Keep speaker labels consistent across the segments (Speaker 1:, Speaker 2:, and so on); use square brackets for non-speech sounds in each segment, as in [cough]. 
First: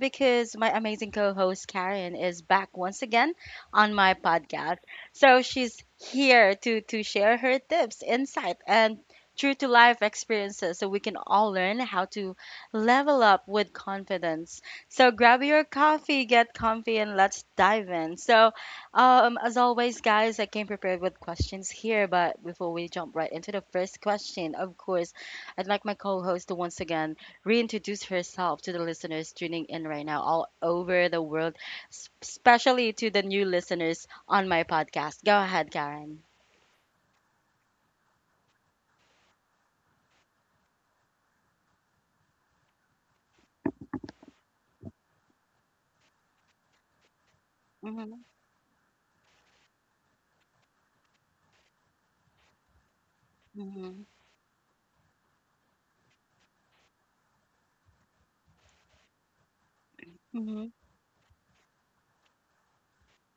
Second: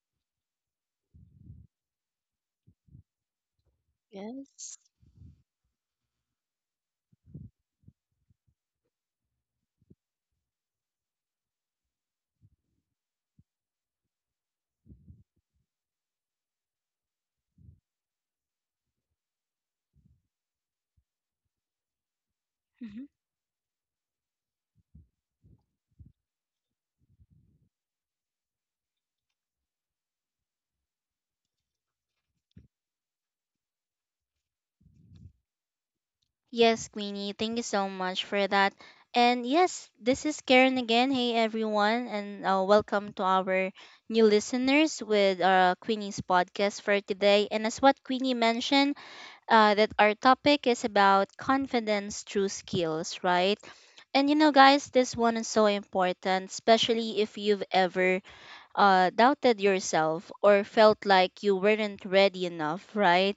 Speaker 1: because my amazing co host Karen is back once again on my
Speaker 2: Yes.
Speaker 1: podcast. So she's here to share her tips, insight, and true to life experiences so we can all learn how to level up with confidence. So grab your coffee, get comfy, and let's dive in. So, as always, guys, I came prepared with questions here, but before we
Speaker 2: Mhm.
Speaker 1: jump right into the first question, of course, I'd like my co host to once again reintroduce herself to the listeners tuning in right now all over the world, especially to the new listeners on my podcast. Go ahead, Karen.
Speaker 2: Yes, Queenie, thank you so much for that. And yes, this is Karen again. Hey, everyone, and welcome to our new listeners with Queenie's podcast for today. And as what
Speaker 1: Hmm.
Speaker 2: Queenie mentioned, that our topic is about confidence through skills, right?
Speaker 1: Hmm.
Speaker 2: And you know, guys, this one is so important, especially if you've ever doubted yourself or
Speaker 1: Hmm.
Speaker 2: felt like you weren't ready enough, right?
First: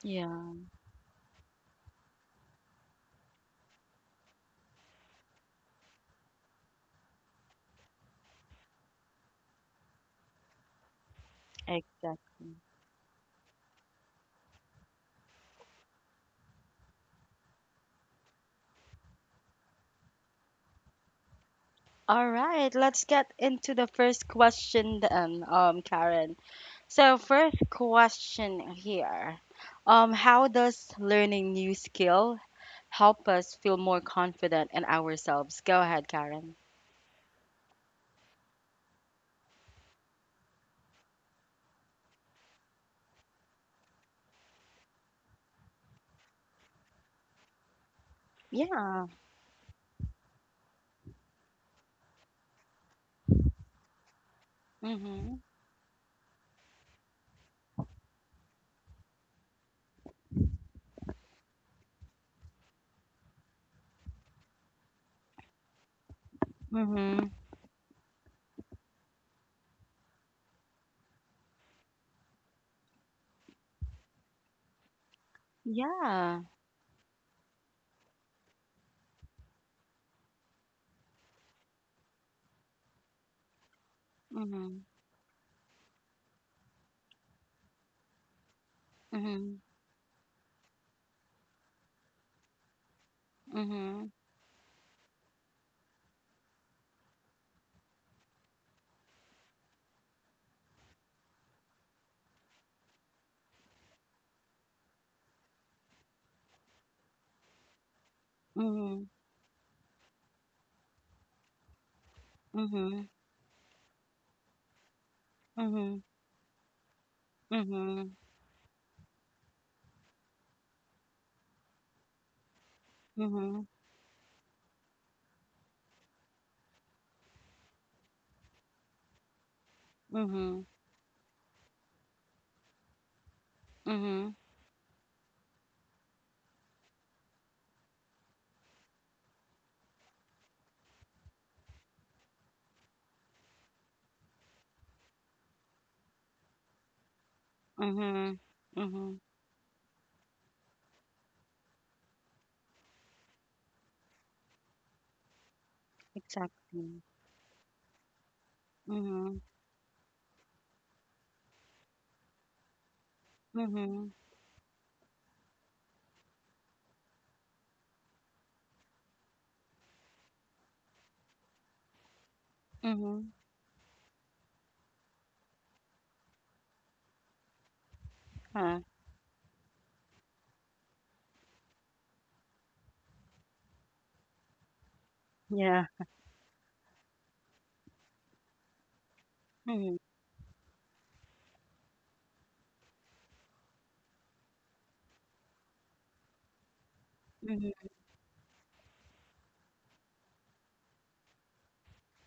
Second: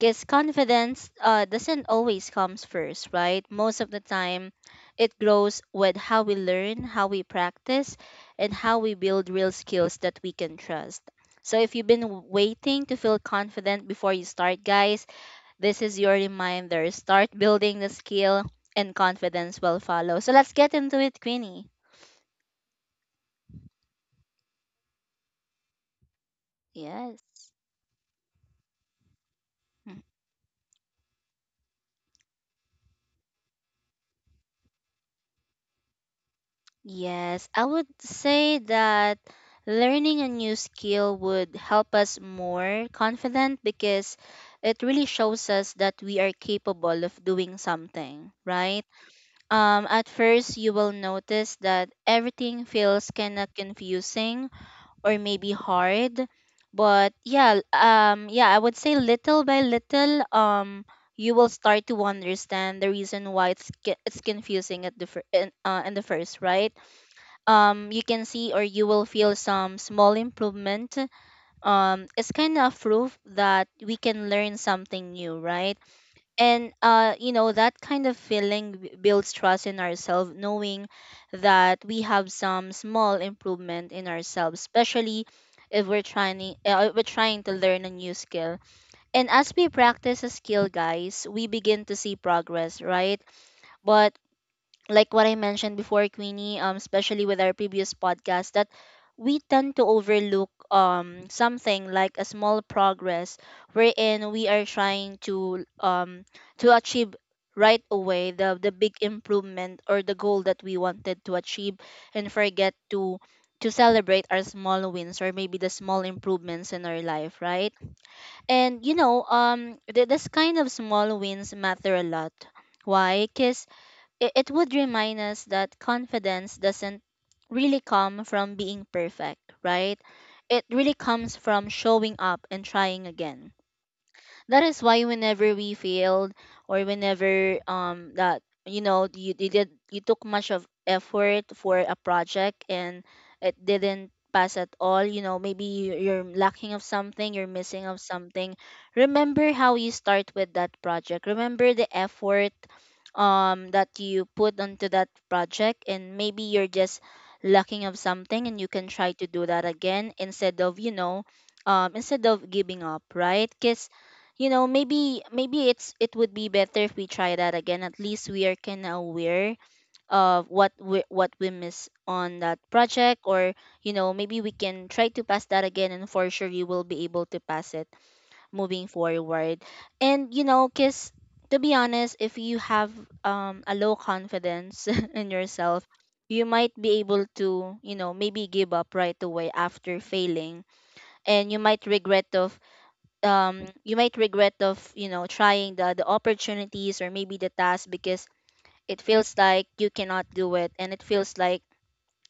Speaker 2: Because
Speaker 1: Yeah.
Speaker 2: confidence doesn't always comes first, right? Most of the time it grows with how we learn, how we practice, and how we build real skills that we can trust. So if you've been
Speaker 1: Exactly.
Speaker 2: waiting to feel confident before you start, guys, this is your reminder: start building the skill and confidence will follow. So let's get into it, Queenie.
Speaker 1: All right, let's get into the first question then, Karen. So,
Speaker 2: Yes.
Speaker 1: first question here. How does learning new skill help us feel more confident in ourselves? Go ahead, Karen.
Speaker 2: Yes, I would say that learning a new skill would help us more confident because it really shows us that we are capable of doing something, right?
Speaker 1: Yeah.
Speaker 2: At first, you will notice that everything feels kind of confusing or
Speaker 1: Mm-hmm.
Speaker 2: maybe hard, but yeah, I would say little by little, you will start to understand the reason why it's confusing in the first, right?
Speaker 1: Mm-hmm.
Speaker 2: You can see or you will feel some small improvement. It's kind of proof that we can learn something new, right?
Speaker 1: Yeah.
Speaker 2: And you know that kind of feeling builds trust in ourselves, knowing that we have some small improvement in ourselves,
Speaker 1: Mm-hmm.
Speaker 2: especially if we're trying to learn a new skill. And as
Speaker 1: Mm-hmm.
Speaker 2: we practice a skill, guys, we begin to see progress, right? But like what I mentioned before, Queenie, especially with our previous podcast, that we tend to overlook something like a small progress wherein we are trying to achieve right away the big
Speaker 1: Mm-hmm.
Speaker 2: improvement or the goal that we wanted to achieve, and forget
Speaker 1: Mm-hmm. Mm-hmm.
Speaker 2: to celebrate our small wins or maybe the
Speaker 1: Mm-hmm.
Speaker 2: small
Speaker 1: Mm-hmm.
Speaker 2: improvements in our life, right?
Speaker 1: Mm-hmm.
Speaker 2: And you know, this kind of small wins matter a lot. Why? 'Cause it would remind us that confidence doesn't really come from being perfect, right? It
Speaker 1: Mm-hmm.
Speaker 2: really comes from showing up and trying again.
Speaker 1: Mm-hmm.
Speaker 2: That is why whenever we failed, or whenever that you know you did, you took much of effort for a project and it didn't pass at all, you know, maybe you're lacking of something, you're missing of
Speaker 1: Mm-hmm.
Speaker 2: something.
Speaker 1: Mm-hmm.
Speaker 2: Remember how you start with that project. Remember the effort that you put onto that project, and maybe you're just
Speaker 1: Exactly.
Speaker 2: lacking of something, and you can try to
Speaker 1: Mm-hmm.
Speaker 2: do that again instead of you know instead of giving up, right? Cause
Speaker 1: Mm-hmm.
Speaker 2: you know, maybe it would be better if we try that again. At least we are kind of aware of what we, what we miss on that project.
Speaker 1: Mhm.
Speaker 2: Or you know, maybe we can try to pass that again and for sure you will be able to pass it
Speaker 1: Huh.
Speaker 2: moving forward. And you know, because to be honest, if you have a low confidence [laughs] in yourself,
Speaker 1: Yeah.
Speaker 2: you might be able to you know maybe give up right away after
Speaker 1: Mhm.
Speaker 2: failing, and you might regret of you might regret of you know trying the opportunities or maybe the task,
Speaker 1: Mhm.
Speaker 2: because it feels like you cannot do it and it feels like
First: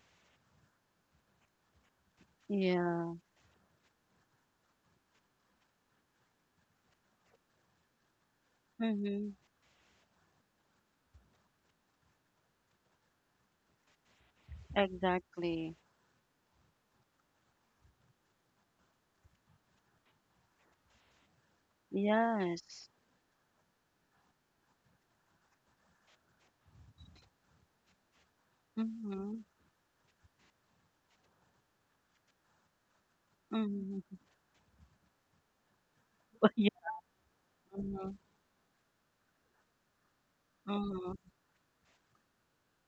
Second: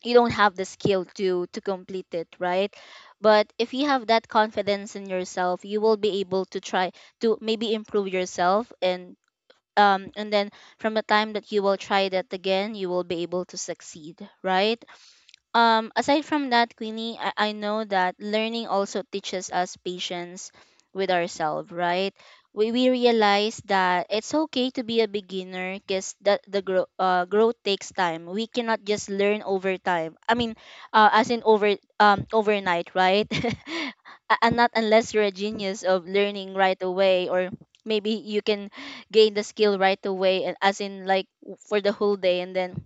Speaker 2: you don't have the skill to complete it, right?
Speaker 1: Yeah.
Speaker 2: But if you have that confidence in yourself, you will be able to try to maybe improve yourself,
Speaker 1: Mhm.
Speaker 2: and then from the time that you will try that again, you will be able to succeed, right?
Speaker 1: Exactly.
Speaker 2: Um, aside from that, Queenie, I know that learning also teaches us patience with ourselves, right?
Speaker 1: Yes.
Speaker 2: We realize that it's okay to be a beginner, because that the growth takes time. We cannot just
Speaker 1: Mhm.
Speaker 2: learn over time. I mean, as in over overnight, right?
Speaker 1: Mhm.
Speaker 2: [laughs] And not unless you're a genius of
Speaker 1: [laughs]
Speaker 2: learning
Speaker 1: Yeah.
Speaker 2: right away, or maybe
Speaker 1: Mhm.
Speaker 2: you can gain the skill right away, and as in like for the whole day, and then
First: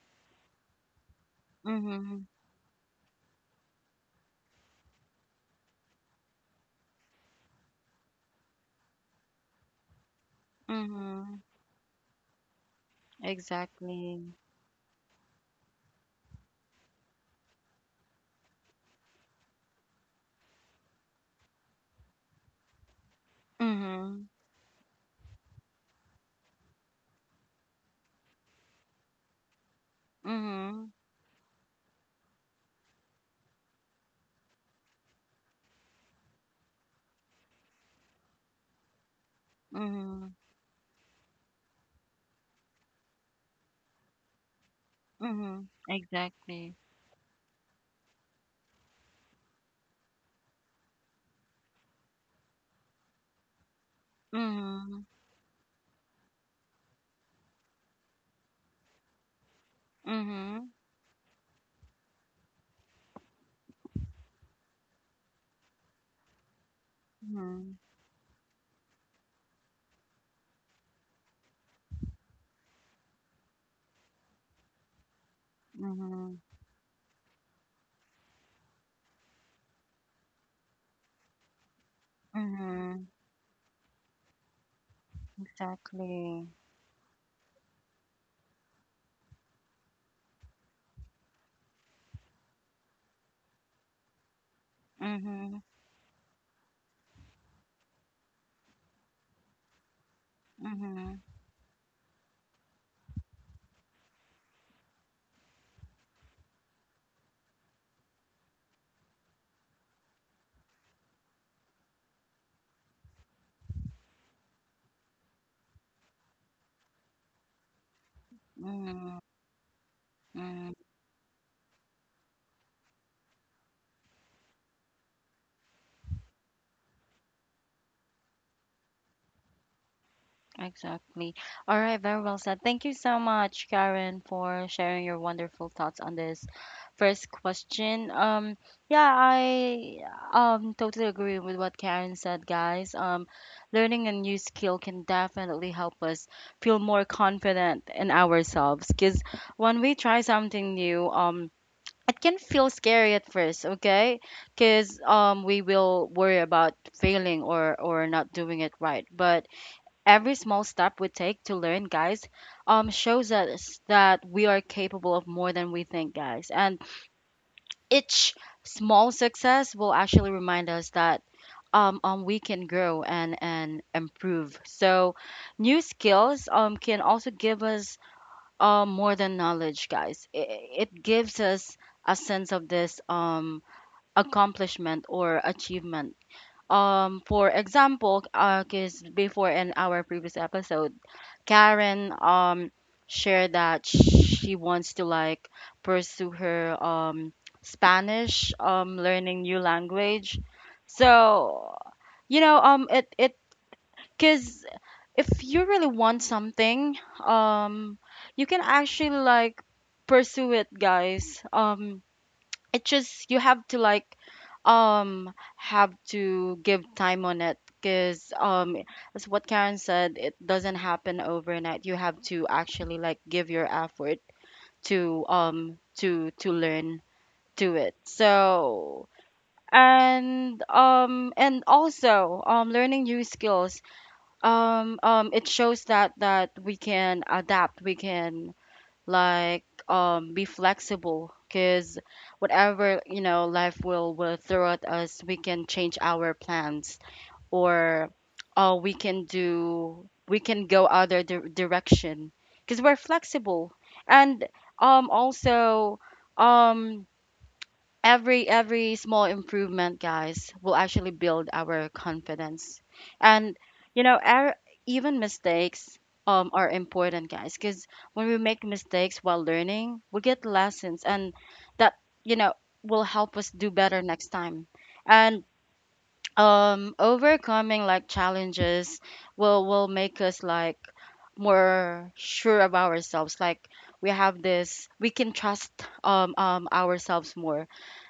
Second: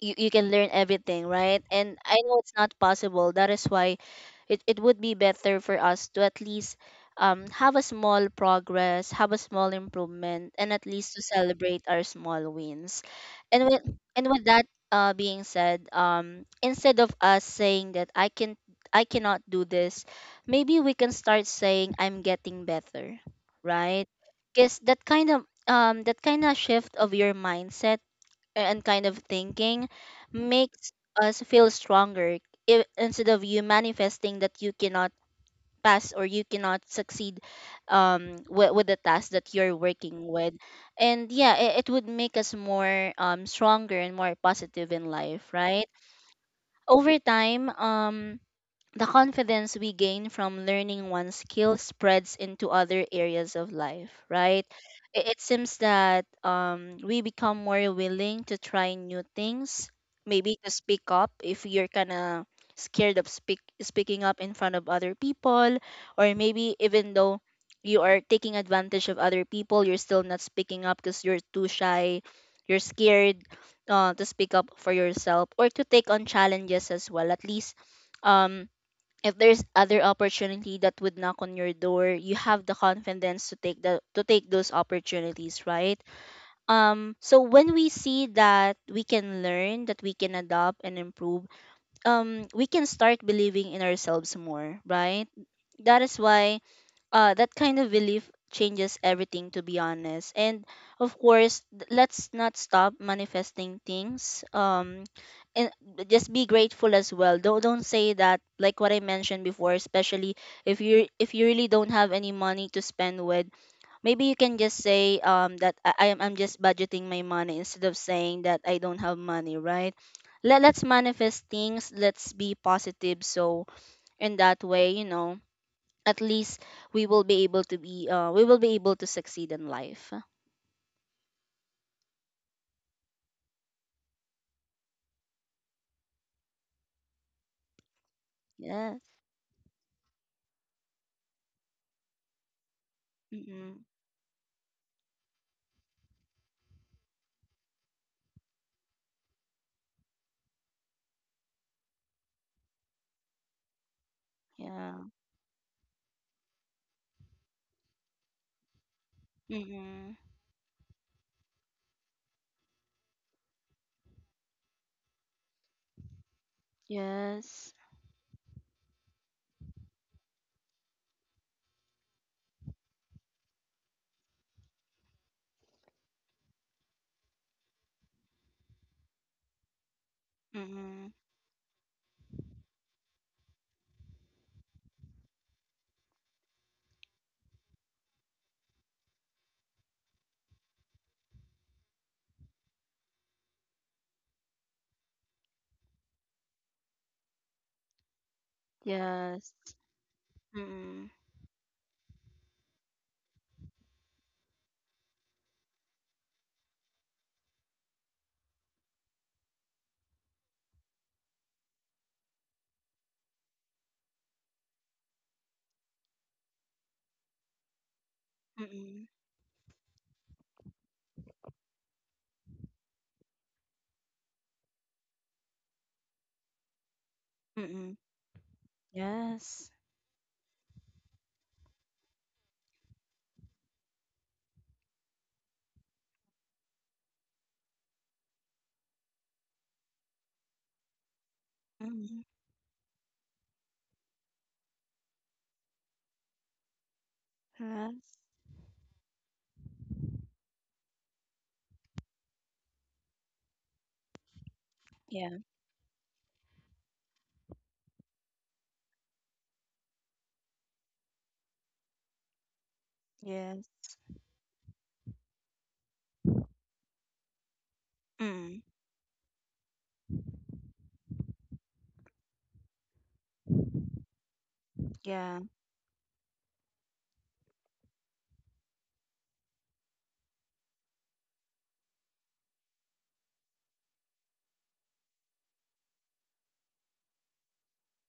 Speaker 2: you can learn everything, right?
Speaker 1: Mhm.
Speaker 2: And I
Speaker 1: Mhm.
Speaker 2: know it's not possible. That is why it would be better for us to at least have a small progress, have a small improvement, and at least to
Speaker 1: Mhm.
Speaker 2: celebrate our small wins. And with and
Speaker 1: Exactly.
Speaker 2: with that being said, instead of us saying that I cannot do this, maybe we can start saying I'm getting better, right?
Speaker 1: Mhm.
Speaker 2: Because that kind of shift of your mindset and kind of thinking
Speaker 1: Mhm.
Speaker 2: makes us feel stronger, if, instead of you manifesting that you cannot pass or you cannot succeed with the task that you're working
Speaker 1: Mhm.
Speaker 2: with. And yeah, it would make us more stronger and more positive in life,
Speaker 1: Mhm.
Speaker 2: right?
Speaker 1: Exactly.
Speaker 2: Over time, the confidence we gain from learning one skill spreads into other areas of life, right?
Speaker 1: Mhm.
Speaker 2: It seems that we become more willing to try new things, maybe
Speaker 1: Mhm.
Speaker 2: to speak up if you're kind of scared of speaking up in front of other people, or maybe even though
Speaker 1: Mhm.
Speaker 2: you are taking advantage of other people, you're still not speaking up because you're too shy, you're scared to speak up for yourself, or to take on
Speaker 1: Mhm.
Speaker 2: challenges as well. At least. Um, if there's other opportunity that would knock on your door, you have the
Speaker 1: Mhm.
Speaker 2: confidence to take the to take those opportunities, right?
Speaker 1: Exactly.
Speaker 2: Um, so when we see that we can learn, that we can adopt and improve, we can start believing in ourselves more, right?
Speaker 1: Mhm.
Speaker 2: That is why that kind of belief changes everything, to be honest. And of
Speaker 1: Mhm.
Speaker 2: course, let's not stop manifesting things, and just be grateful as well. Don't say that, like what I mentioned before, especially if you, if you really don't have any money to spend with, maybe you can just say that I'm just budgeting my money, instead of saying that I don't
Speaker 1: Mhm.
Speaker 2: have money, right? Let,
Speaker 1: Mhm.
Speaker 2: let's manifest things, let's be positive, so in that way, you know, at least we will be able to be we will be able to succeed in life.
Speaker 1: Exactly. All right, very well said. Thank you so much, Karen, for sharing your wonderful thoughts on this first question.
Speaker 2: Yes.
Speaker 1: Yeah, I totally agree with what Karen said, guys.
Speaker 2: Mm-hmm.
Speaker 1: Learning a new skill can definitely help us feel more confident in ourselves because when we try something new, it can feel scary at first, okay?
Speaker 2: Yeah.
Speaker 1: Because we will worry about failing or not doing it right, but
Speaker 2: Mm-hmm.
Speaker 1: every small step we take to learn, guys, shows us that we are capable of more than we think, guys. And
Speaker 2: Yes.
Speaker 1: each small success will actually remind us that we can grow and improve. So new skills can also give us more than knowledge, guys. It
Speaker 2: Mm-hmm.
Speaker 1: gives us a sense of this accomplishment or achievement. Um, for example, because before, in our previous episode, Karen shared that she wants to, like, pursue her Spanish, learning
Speaker 2: Yes.
Speaker 1: new language.
Speaker 2: Mm-hmm.
Speaker 1: So, you know, it it because if you really want something, um you can actually, like, pursue it, guys. It just you have to, like, have to give time on it. Because,
Speaker 2: Mm-hmm.
Speaker 1: as what Karen said, it doesn't happen overnight. You have to actually, like, give your effort to learn to
Speaker 2: Mm-hmm.
Speaker 1: it. So,
Speaker 2: Yes.
Speaker 1: and also, learning new skills, it shows that we can adapt. We can, like, be flexible because
Speaker 2: Mm-hmm.
Speaker 1: whatever, you know, life will throw at us, we can change our plans, or
Speaker 2: Yes.
Speaker 1: we can do, we can go other direction because we're flexible. And
Speaker 2: Yeah.
Speaker 1: also, um every small improvement, guys, will actually build our confidence. And,
Speaker 2: Yes.
Speaker 1: you know, our, even mistakes, are important, guys, because when we
Speaker 2: Mm-hmm.
Speaker 1: make mistakes while learning, we get lessons. And that, you know, will help us do better next time.
Speaker 2: Yeah.
Speaker 1: And overcoming, like, challenges will make us, like, more sure of ourselves. Like, we have this, we can trust, ourselves more.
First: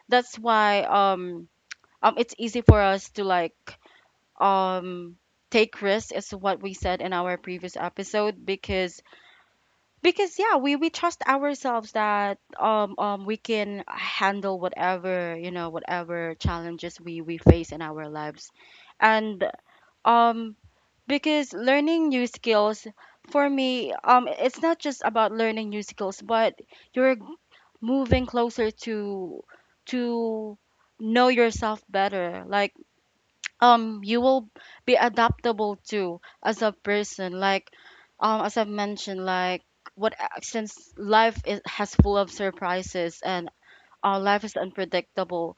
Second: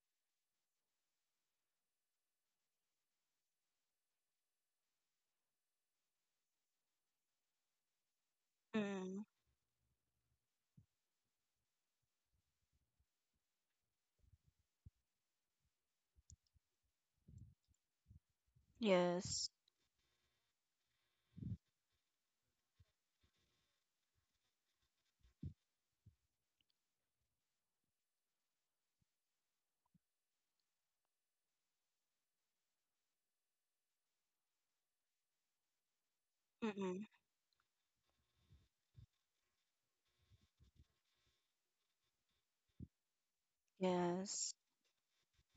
Speaker 1: That's why it's easy for us to, like, um take risks, is what we said in our previous episode, because,
Speaker 2: Mm-hmm.
Speaker 1: yeah, we trust ourselves that we can handle whatever, you know, whatever challenges we face in our lives. And
Speaker 2: Yes.
Speaker 1: um because learning new skills, for me, it's not just about learning new skills, but you're moving closer to know yourself better. Like, you will be adaptable to as a
Speaker 2: Mm-hmm.
Speaker 1: person, like, as I mentioned, like, what, since life is, has full of surprises, and our life
Speaker 2: Yes.
Speaker 1: is unpredictable.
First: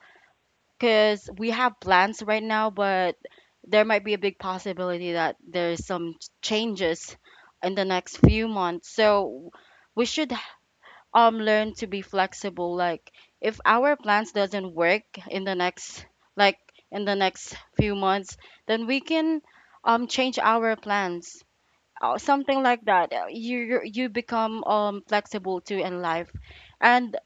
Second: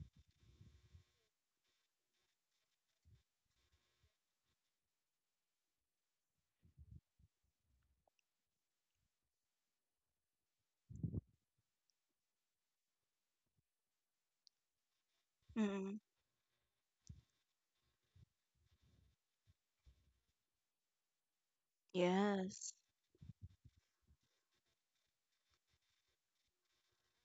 Speaker 1: Because we have plans right now, but there might be a big possibility that there's some changes in the next few months. So we should learn to be flexible. Like, if our plans doesn't work in the
Speaker 2: Mm-hmm.
Speaker 1: next, like, in the next few months, then we can change our plans. Something
Speaker 2: Yes.
Speaker 1: like that. You become flexible too in life. And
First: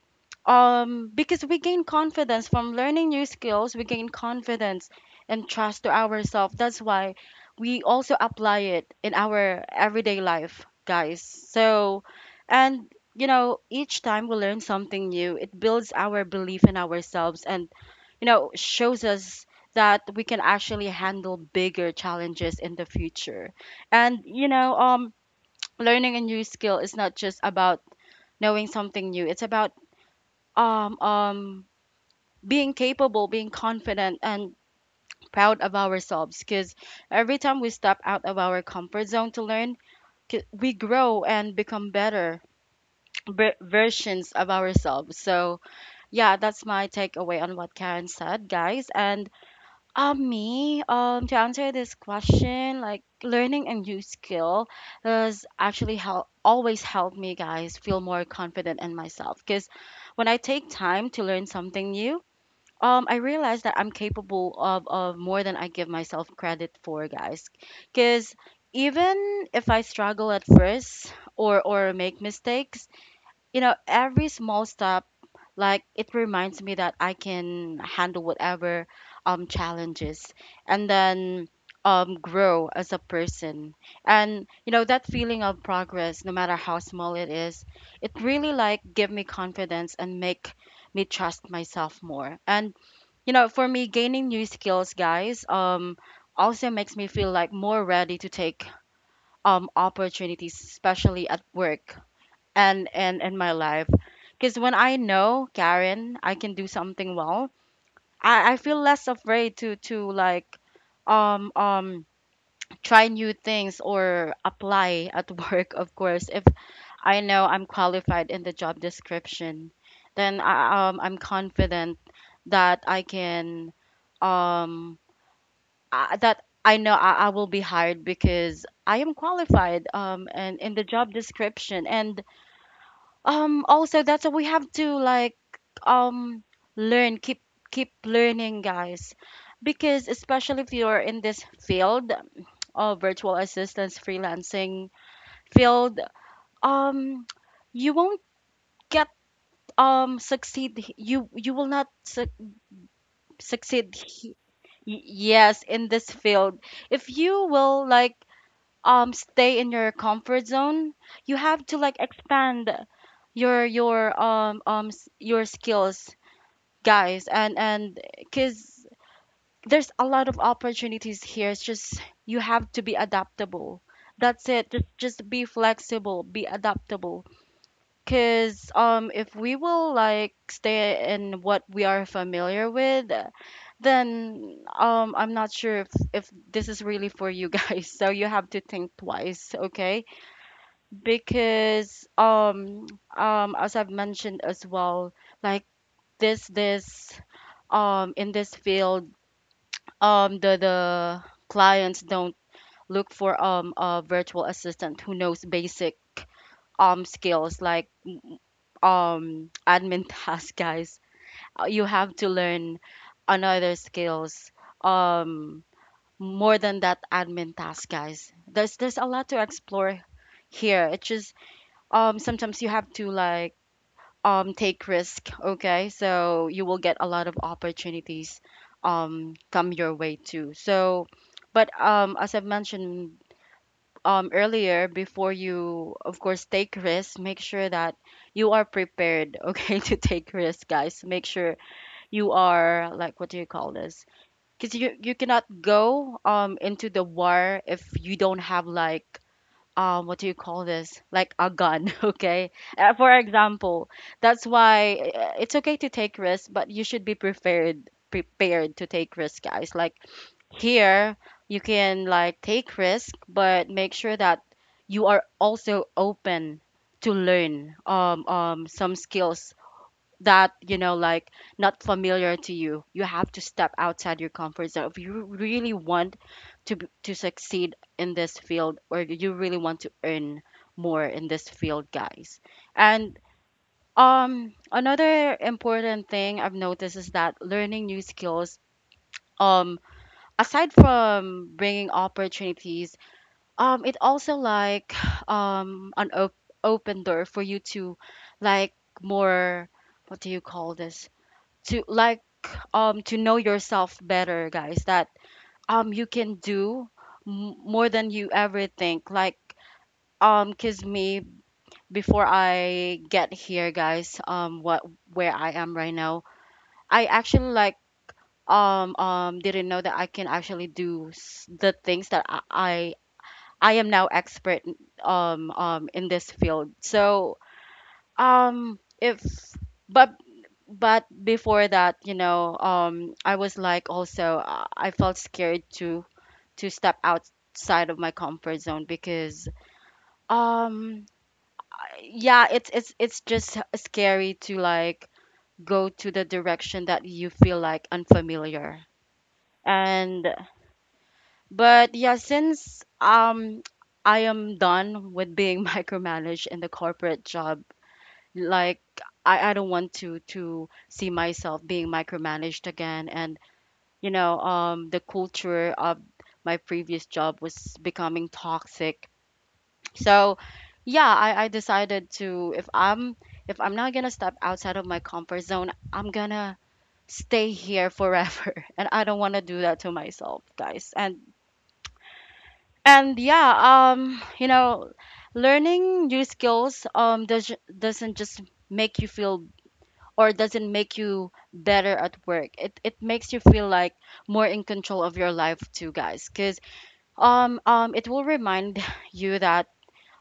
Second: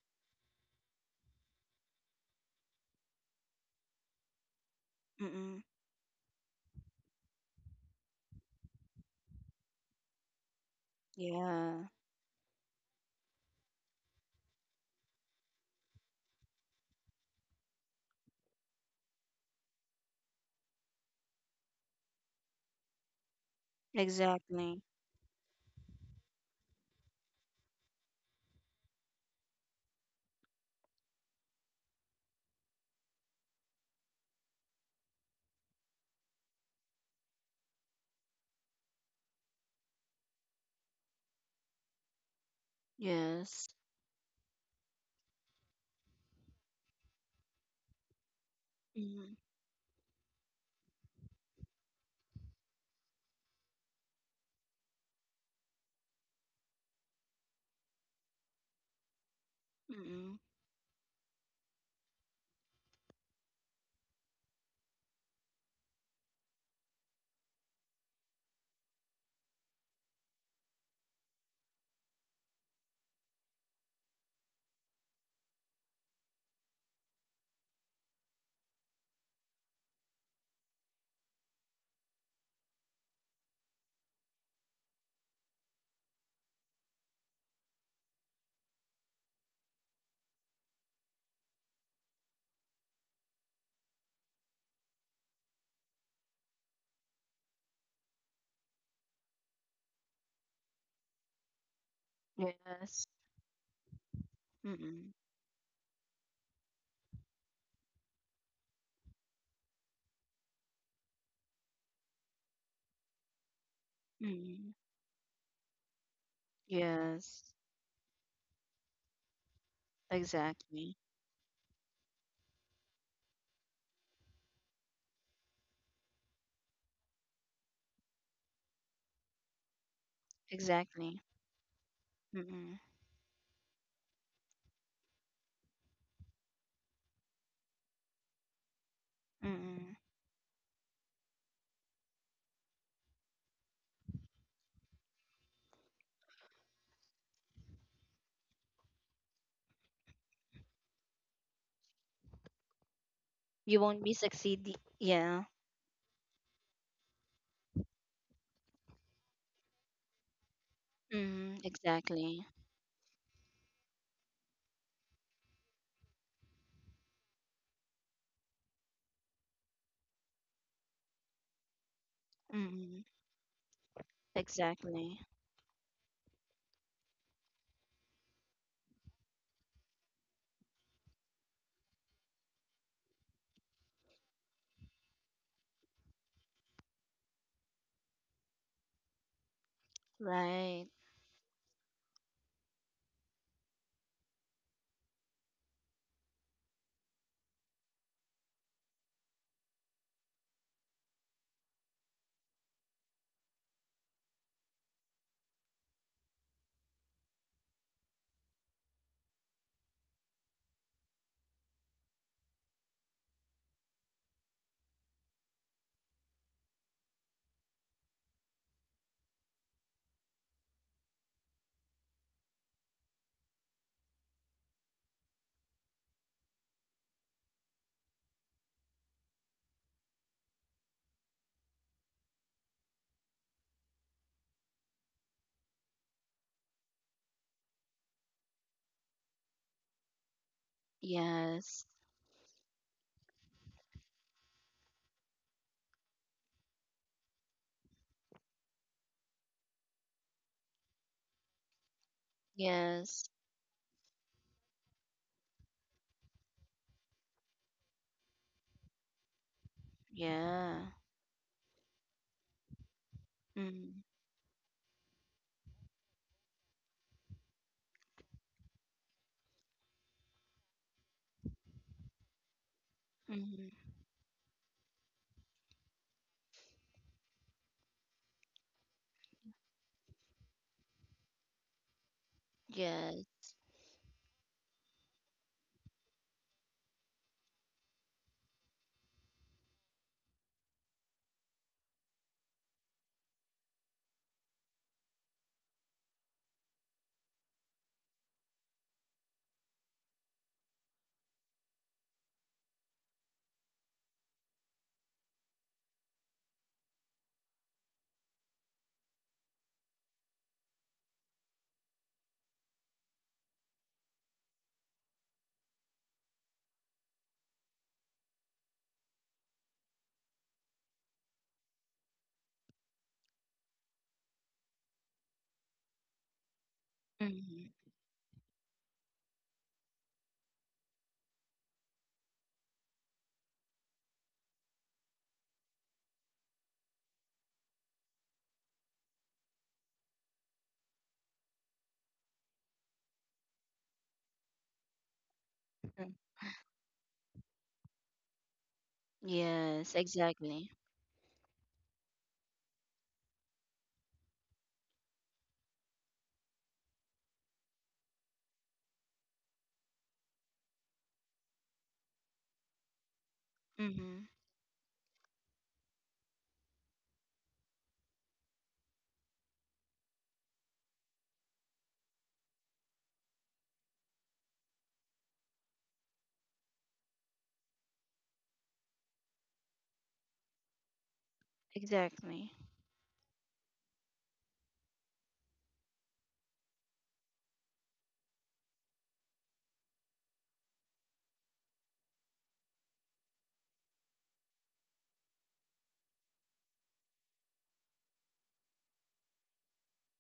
Speaker 1: because we gain confidence from learning new skills, we gain confidence and
Speaker 2: Mm-hmm.
Speaker 1: trust to ourselves. That's why we also apply it in our everyday life, guys.
Speaker 2: Yeah.
Speaker 1: So, and, you know, each time we learn something new, it builds our belief in ourselves, and, you know, shows us that we can actually handle bigger challenges in the future. And, you know,
Speaker 2: Exactly.
Speaker 1: [tsk] learning a new skill is not just about knowing something new. It's about um um being capable, being confident, and proud of ourselves. Because every time we step out of our comfort zone to learn, we grow and become better
Speaker 2: Yes.
Speaker 1: versions of ourselves. So, yeah, that's my takeaway on what Karen said, guys. And
Speaker 2: Mm-hmm.
Speaker 1: me, to answer this question, like, learning a new skill has actually help always helped me, guys, feel more confident in myself. Because when
Speaker 2: Mm-hmm.
Speaker 1: I take time to learn something new, I realized that I'm capable of more than I give myself credit for, guys. Cuz even if I struggle at first or make mistakes, you know, every small step, like, it reminds me that I can handle whatever challenges, and then grow as a person. And, you know, that feeling of progress, no matter how small it is, it really, like, give me confidence and make me trust myself more. And, you know, for me, gaining new skills, guys, also makes me feel, like, more ready to take opportunities, especially at work, and
Speaker 2: Yes.
Speaker 1: and in my life. Because when I
Speaker 2: Mm-hmm.
Speaker 1: know, Karen, I can do something well, I feel less afraid to like, um um try new things, or
Speaker 2: Mm,
Speaker 1: apply at [laughs] work, of course, if I know
Speaker 2: yes,
Speaker 1: I'm qualified in the job description. Then I,
Speaker 2: exactly,
Speaker 1: I'm confident that I can um that I know I will be hired because I am qualified and in the job
Speaker 2: exactly.
Speaker 1: description. And
Speaker 2: Mm-mm,
Speaker 1: also, that's what we have to, like, um learn, keep learning, guys.
Speaker 2: mm-mm.
Speaker 1: Because, especially if you're in this field of virtual assistance freelancing field, um you won't get succeed, you will not
Speaker 2: You
Speaker 1: succeed
Speaker 2: won't be succeeding. Yeah.
Speaker 1: yes in this field if you will, like, stay in your comfort zone. You
Speaker 2: Mm,
Speaker 1: have to, like,
Speaker 2: exactly.
Speaker 1: expand your your skills, guys. And because there's a lot of opportunities here, it's just you have to be
Speaker 2: Mm,
Speaker 1: adaptable. That's it. just
Speaker 2: exactly.
Speaker 1: just be flexible, be adaptable. Because, if we will, like, stay in what we are familiar with, then I'm not sure if this is really for you, guys. [laughs] So you have to think twice, okay?
Speaker 2: Right.
Speaker 1: Because as I've mentioned as well, like, this in this field, the clients don't look for a virtual assistant who knows basic skills, like, admin [laughs] tasks, guys. You have to learn another skills, um more than that admin task, guys. There's a lot to explore here. It's just sometimes you have to, like, take risk, okay, so you will get a lot of opportunities come your way too. So, but as I've mentioned earlier, before you, of course, take risk, make sure that you are prepared, okay, [laughs] to take risk, guys. Make sure
Speaker 2: Yes.
Speaker 1: you are, like, what do you call this. Because you cannot go into the war if you don't have, like, what do you call this, like a gun [laughs] okay, for
Speaker 2: Yes.
Speaker 1: example. That's why, it's okay to take risks, but you should be prepared to take risks, guys. Like,
Speaker 2: Yeah.
Speaker 1: here you can, like, take risk, but make
Speaker 2: Mm,
Speaker 1: sure that you are also open to learn some skills that you know, like, not familiar to you. You have to step
Speaker 2: mm,
Speaker 1: outside your comfort zone if you really want to to succeed in this field, or you really want to earn more in this field, guys. And
Speaker 2: yes.
Speaker 1: another important thing I've noticed is that learning new skills, um aside from bringing opportunities, it also, like, [sighs] um an op- open door for you to, like, more, what do you call this, to like, to know yourself better, guys. That you can do more than you ever think. Like, cuz me, before I get here, guys, what, where I am right now, I actually, like, didn't know that I can actually do the things that I am now expert in this field. So
Speaker 2: Mm,
Speaker 1: if but But before that, I was like also I felt scared to step outside of my comfort zone because um yeah, it's just scary to like go to
Speaker 2: mm.
Speaker 1: the direction that you feel like unfamiliar.
Speaker 2: Yes.
Speaker 1: And
Speaker 2: Exactly.
Speaker 1: but yeah, since I am done with being [laughs] micromanaged in the corporate job, like I don't want to see myself being micromanaged again. And you
Speaker 2: Mm,
Speaker 1: know, the culture of my previous job was becoming toxic. So, yeah, I decided to, if I'm not gonna step outside of my comfort zone, I'm gonna stay here forever, [laughs] and I don't want to do that to myself, guys. And
Speaker 2: exactly.
Speaker 1: and yeah, learning new skills doesn't just make you feel, or doesn't make you better at work. It makes you feel like more in control of your life too, guys. Cause it will remind [laughs] you that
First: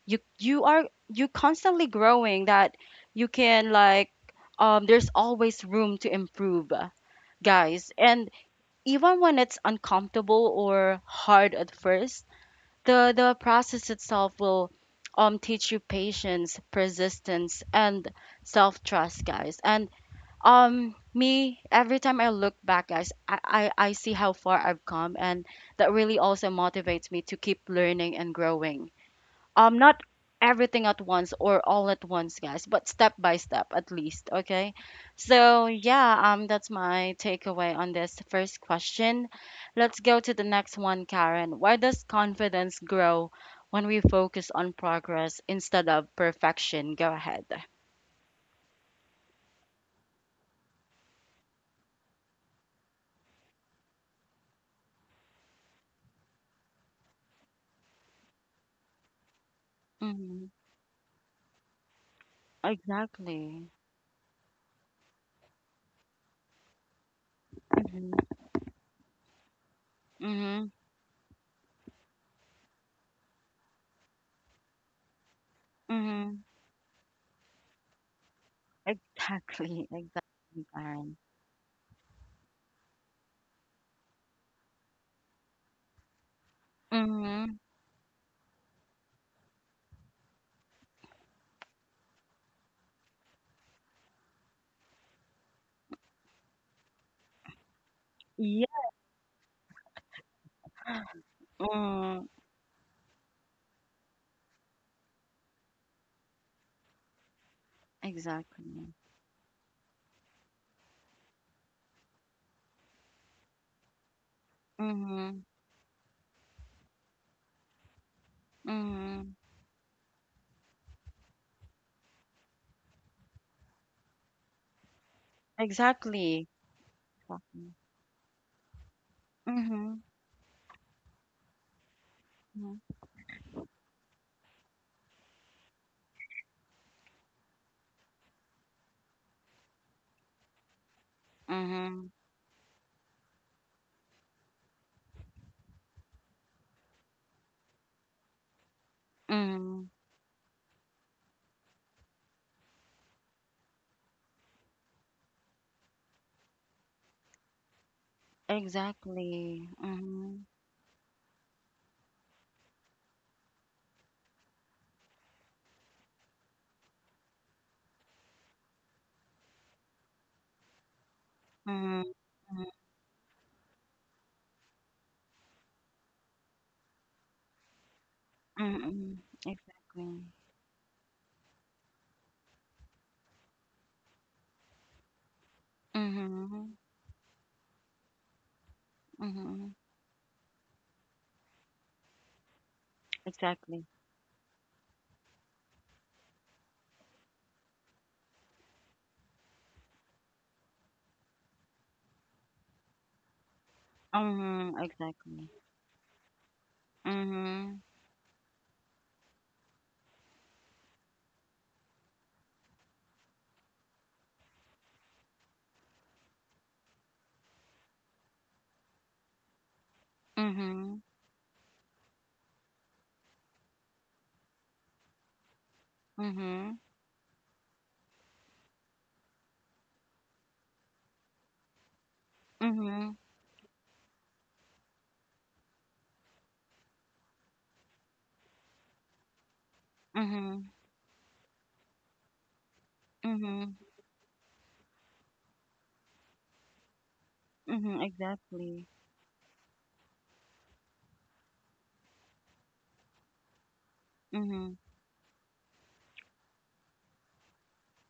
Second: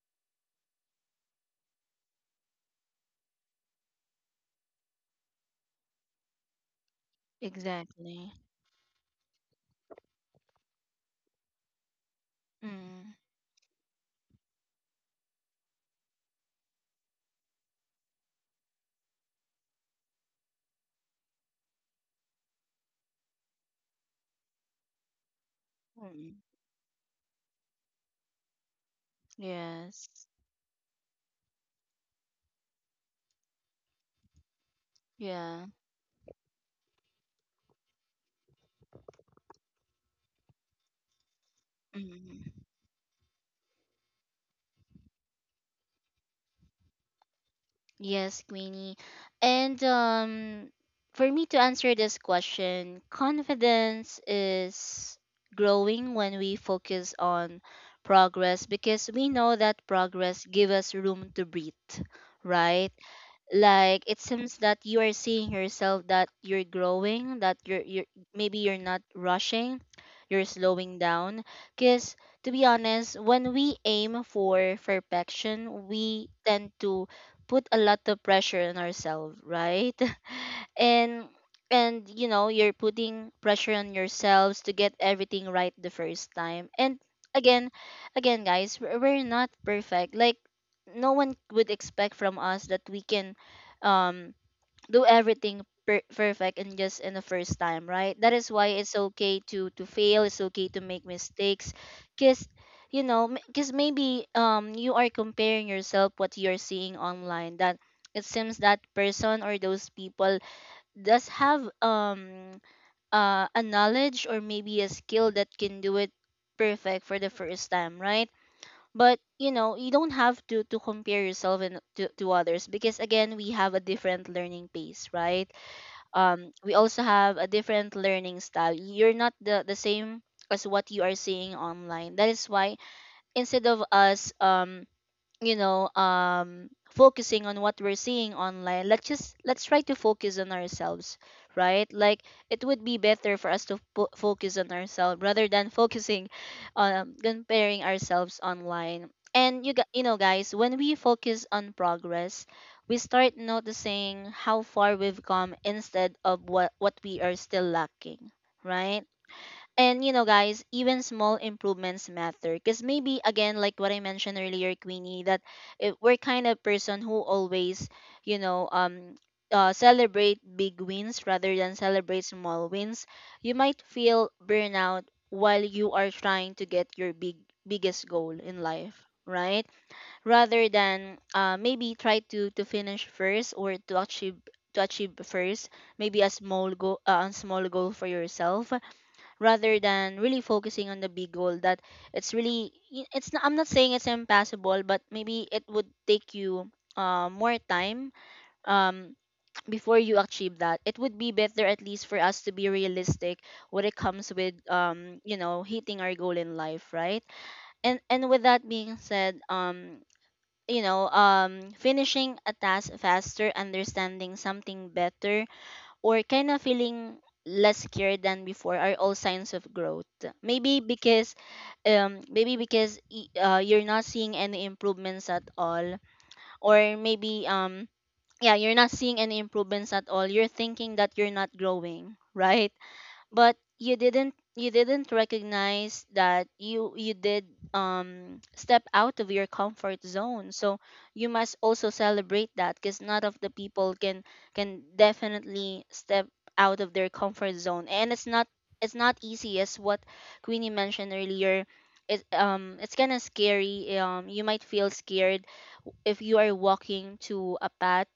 Speaker 1: you are you constantly growing, that you can like there's always room to improve, guys. And
Speaker 2: Exactly.
Speaker 1: even when it's uncomfortable or hard at first, the
Speaker 2: Mm,
Speaker 1: the process itself will teach you patience, persistence, and self-trust, guys. And me, every time I look back, guys, I see how far I've come, and that really
Speaker 2: mm.
Speaker 1: also motivates me to keep learning and growing, not
Speaker 2: Yes.
Speaker 1: everything at once or all at once, guys, but step by step at least, okay?
Speaker 2: Yeah.
Speaker 1: So yeah, that's my takeaway on this first question. Let's go to the next one, Karen. Why does
Speaker 2: Mm,
Speaker 1: confidence grow when we focus on progress instead of perfection? Go ahead.
Speaker 2: Yes, Queenie. And for me to answer this question, confidence is growing when we focus on progress, because we know that progress
Speaker 1: Mhm.
Speaker 2: gives us room to breathe, right?
Speaker 1: Exactly.
Speaker 2: Like it seems that you are seeing yourself that you're growing, that you're maybe you're not rushing, you're
Speaker 1: Mhm,
Speaker 2: slowing down, because to be honest when we aim for perfection we
Speaker 1: mhm.
Speaker 2: tend to put a lot of pressure on ourselves,
Speaker 1: Exactly,
Speaker 2: right?
Speaker 1: exactly, Karen.
Speaker 2: And and you know, you're putting pressure on yourselves to get everything right the first time, and
Speaker 1: Mhm.
Speaker 2: again, again guys, we're not perfect. Like no one would expect from us that we can um do everything perfect and just in the first time, right? That is
Speaker 1: Yeah.
Speaker 2: why it's okay to fail, it's okay to make mistakes.
Speaker 1: Mm,
Speaker 2: Because you know, because maybe you are comparing yourself what you're seeing online, that it seems that
Speaker 1: exactly.
Speaker 2: person or those people does have a knowledge or maybe a skill that
Speaker 1: Mhm,
Speaker 2: can do it perfect for the first time, right? But
Speaker 1: mhm.
Speaker 2: you know, you don't have to compare yourself and to others, because again we have a different learning pace, right?
Speaker 1: Exactly.
Speaker 2: Um, we also have a
Speaker 1: Exactly.
Speaker 2: different learning style. You're not the
Speaker 1: Mhm,
Speaker 2: same as what you are seeing online. That is why,
Speaker 1: mhm,
Speaker 2: instead of us you know focusing on what we're seeing online, let's just let's try to focus on ourselves, right?
Speaker 1: mhm,
Speaker 2: Like it would be better for us to focus on ourselves rather than [laughs] focusing on comparing ourselves online. And you
Speaker 1: mhm.
Speaker 2: you know guys, when we focus on progress we start noticing how far we've come instead of what we are still lacking, right?
Speaker 1: Exactly.
Speaker 2: And you know,
Speaker 1: Mhm,
Speaker 2: guys, even small improvements matter. Because maybe again, like what I mentioned earlier, Queenie, that if we're kind of person who always, you know, celebrate big wins rather than
Speaker 1: mhm,
Speaker 2: celebrate small
Speaker 1: mhm,
Speaker 2: wins, you might feel burnout while you are trying to get your biggest goal in life,
Speaker 1: mhm.
Speaker 2: right?
Speaker 1: Exactly.
Speaker 2: Rather than maybe try to finish first or to achieve first maybe
Speaker 1: Mhm,
Speaker 2: a small goal for yourself
Speaker 1: mhm.
Speaker 2: rather than really focusing on the big goal that it's not, I'm not
Speaker 1: Exactly.
Speaker 2: saying it's impossible, but maybe it would take you more time, um, [tsk] before you achieve that. It would be better, at least for us, to be realistic when it comes with
Speaker 1: Mhm,
Speaker 2: you
Speaker 1: exactly.
Speaker 2: know, hitting our goal in life, right?
Speaker 1: Mhm,
Speaker 2: And with that being said, you know, finishing a task faster, understanding something better, or kind of feeling less secure than before are all signs of growth. Maybe
Speaker 1: mhm,
Speaker 2: because maybe because you're not seeing any improvements at all,
Speaker 1: mhm,
Speaker 2: or maybe, yeah, you're not seeing any improvements at all, you're thinking that you're not growing, [laughs] right?
Speaker 1: mhm,
Speaker 2: But you didn't recognize that you did step out of your comfort zone.
Speaker 1: mhm,
Speaker 2: So you must also celebrate that, because not of the
Speaker 1: mhm,
Speaker 2: people can definitely step out of their comfort zone,
Speaker 1: mhm.
Speaker 2: and it's not
Speaker 1: Exactly.
Speaker 2: it's not easy as what Queenie mentioned earlier. It it's kind of scary. You might
Speaker 1: Mhm.
Speaker 2: feel scared if you are walking to a path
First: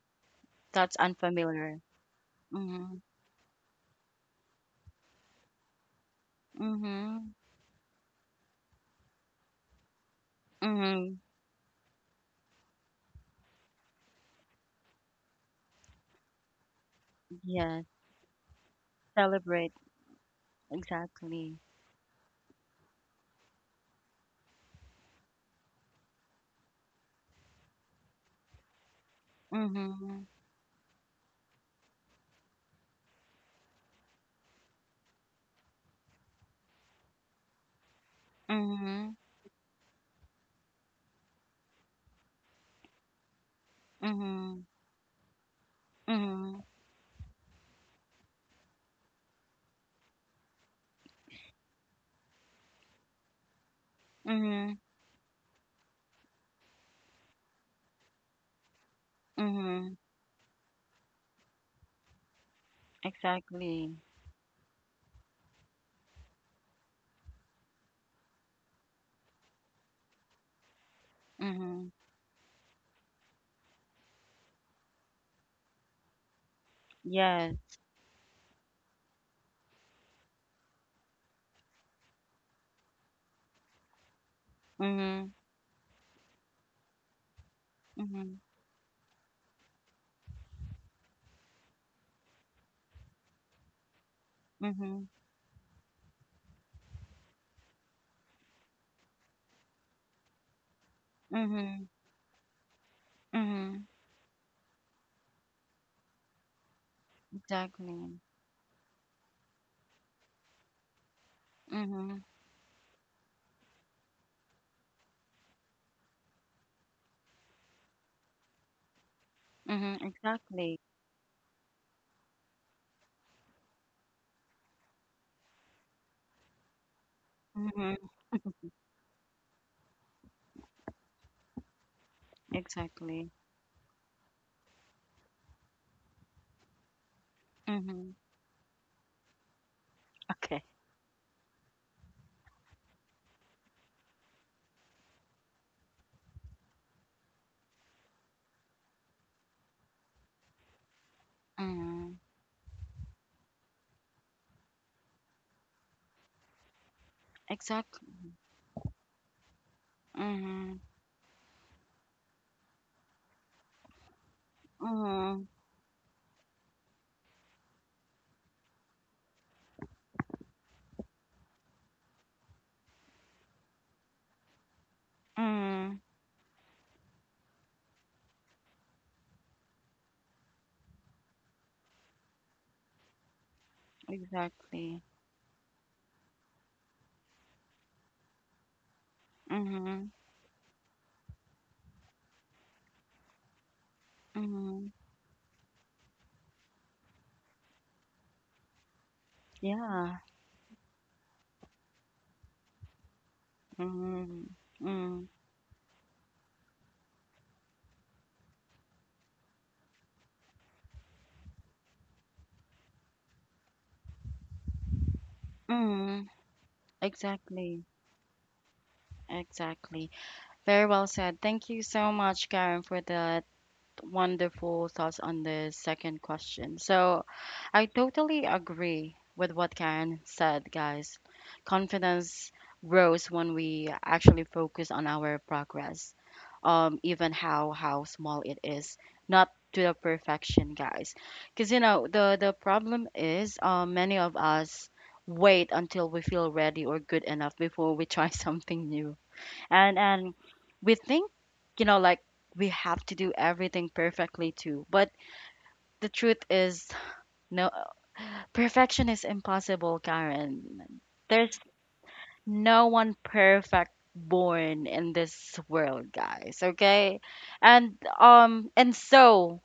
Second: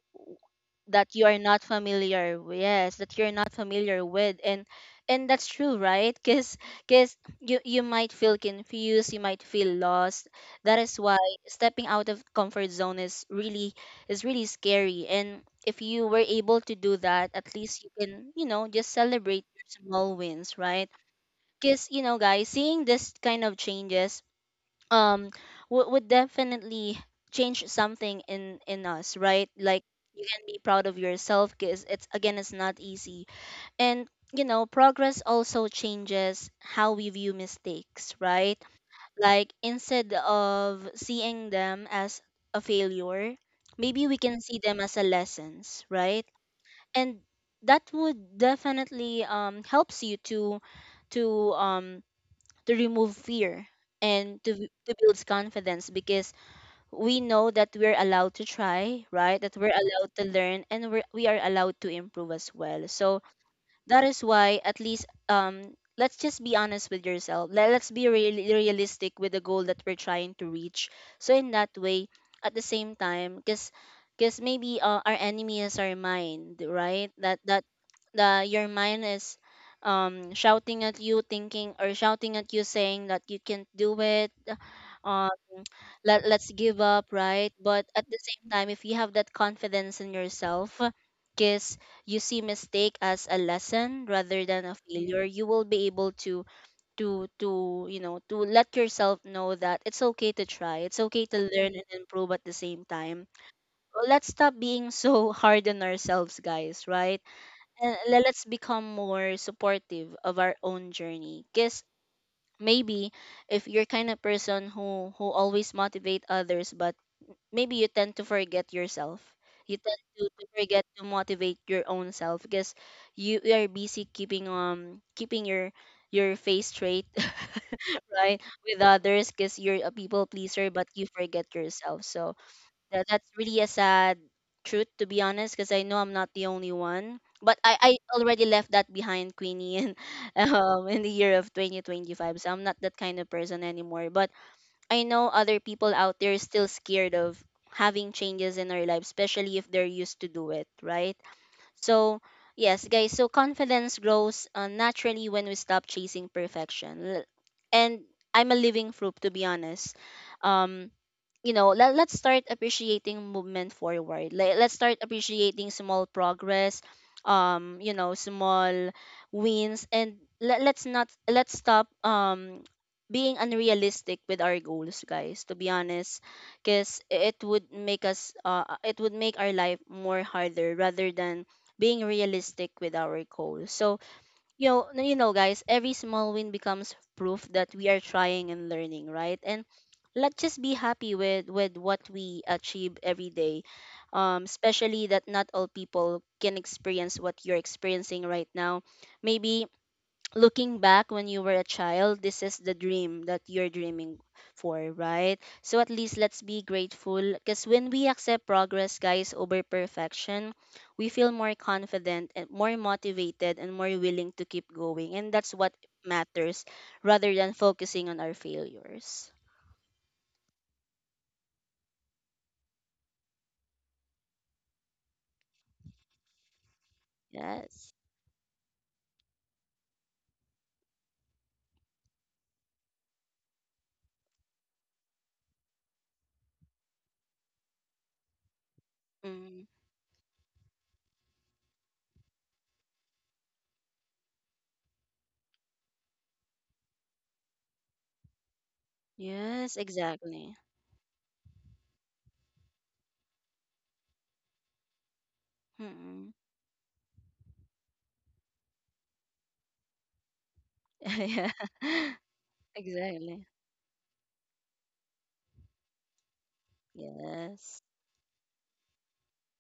Speaker 1: That's
Speaker 2: that you are not
Speaker 1: unfamiliar.
Speaker 2: familiar with. Yes,
Speaker 1: Mhm.
Speaker 2: that you're not familiar with. And that's true, right? Because
Speaker 1: Mhm.
Speaker 2: you might feel confused, you might feel lost. That is why
Speaker 1: Mhm.
Speaker 2: stepping out of comfort zone is really scary. And if you were able to do that, at least
Speaker 1: Yes.
Speaker 2: you can, you know, just celebrate your
Speaker 1: Celebrate.
Speaker 2: small wins, right?
Speaker 1: Exactly.
Speaker 2: Because, you know, guys, seeing this kind of changes, um would definitely change something in us, right? Like you
Speaker 1: Mhm.
Speaker 2: can be proud of yourself, because it's, again, it's not easy. And, you know, progress also changes how we view mistakes, right?
Speaker 1: Mhm.
Speaker 2: Like instead of seeing them as a failure, maybe we can see
Speaker 1: Mhm.
Speaker 2: them as a lessons, right?
Speaker 1: Mhm.
Speaker 2: And that would definitely helps you to to um to remove fear and to,
Speaker 1: Mhm.
Speaker 2: build confidence. Because we know that we're allowed to try, right? That we're
Speaker 1: Mhm.
Speaker 2: allowed to learn, and we are allowed to improve as well. So
Speaker 1: Exactly.
Speaker 2: that is why, at least, let's just be honest with yourself. Let Let's be really realistic with the goal that we're trying to reach. So in that
Speaker 1: Mhm.
Speaker 2: way, at the same time, because maybe our enemy is our mind, right? That
Speaker 1: Yes.
Speaker 2: the your mind is shouting at you, thinking or shouting at you, saying that you can't do it.
Speaker 1: Mhm.
Speaker 2: um Let, let's give up, right? But at the
Speaker 1: Mhm.
Speaker 2: same time, if you have that confidence in yourself, because you see mistake as a lesson rather than a
Speaker 1: Mhm.
Speaker 2: failure, you will be able to you know, to let yourself know that it's okay to try, it's okay to learn
Speaker 1: Mhm.
Speaker 2: and improve at the same time.
Speaker 1: Mhm.
Speaker 2: Well, let's stop being so [laughs] hard on ourselves, guys, right? And
Speaker 1: Exactly.
Speaker 2: let's become more supportive of our own journey. Because
Speaker 1: Mhm.
Speaker 2: maybe if you're kind of person who always motivate others, but maybe you tend to forget yourself. You
Speaker 1: Mhm.
Speaker 2: tend to,
Speaker 1: Exactly.
Speaker 2: forget to motivate your own self, because you are busy keeping, keeping your face straight. [laughs]
Speaker 1: Mhm.
Speaker 2: Right, with others, because you're a people pleaser, but you forget yourself. So tha
Speaker 1: Exactly.
Speaker 2: that's really a sad truth, to be honest, because I know I'm not the only one. But I
Speaker 1: Mhm.
Speaker 2: already left that behind, Queenie, in, [laughs]
Speaker 1: Okay.
Speaker 2: in the year of 2025. So I'm not that kind of person anymore. But I know other people out there is still scared of having changes in their life, especially if they're used to do it, right?
Speaker 1: Mhm.
Speaker 2: So, yes, guys, so confidence grows naturally when we stop chasing perfection. And
Speaker 1: Exactly.
Speaker 2: I'm a living proof, to be honest.
Speaker 1: Mhm.
Speaker 2: Um, you know, let, let's start appreciating movement forward. Let, let's start
Speaker 1: Mhm.
Speaker 2: appreciating small progress, you know, small wins. And let, let's not let's stop being unrealistic with our goals, guys, to be
Speaker 1: Mhm.
Speaker 2: honest. Because it would make us it would make our life more harder rather than being realistic with our goals. So, you know,
Speaker 1: Exactly.
Speaker 2: you know, guys, every small win becomes proof that we are trying and learning, right? And
Speaker 1: Mhm,
Speaker 2: let's just be happy with what we achieve every day,
Speaker 1: mhm.
Speaker 2: especially that not all people can experience what you're experiencing right now. Maybe
Speaker 1: Yeah.
Speaker 2: looking back, when you were a child, this is the dream that you're dreaming
Speaker 1: Mhm.
Speaker 2: for,
Speaker 1: Mm.
Speaker 2: right? So at least let's be grateful, because when we accept progress, guys, over perfection, we feel more confident and more motivated and more willing to keep going. And that's what
Speaker 1: Mm.
Speaker 2: matters rather than
Speaker 1: Exactly.
Speaker 2: focusing on our failures.
Speaker 1: Exactly. Very well said. Thank you so much, Karen, for that wonderful thoughts on the second question. So, I
Speaker 2: Yes.
Speaker 1: totally agree with what Karen said, guys. Confidence grows when we actually focus on our progress, even how small it is, not
Speaker 2: Mm.
Speaker 1: to the perfection, guys. Because you know the problem is, many of us wait until we feel ready or good enough before we try [laughs] something new.
Speaker 2: Yes,
Speaker 1: And
Speaker 2: exactly.
Speaker 1: We think, you know, like we have to do everything perfectly too, but the truth
Speaker 2: Mm-mm.
Speaker 1: is, no, perfection is impossible, Karen.
Speaker 2: [laughs] Yeah.
Speaker 1: There's
Speaker 2: [laughs]
Speaker 1: no one
Speaker 2: Exactly.
Speaker 1: perfect born in this world, guys, okay?
Speaker 2: Yes.
Speaker 1: and um and so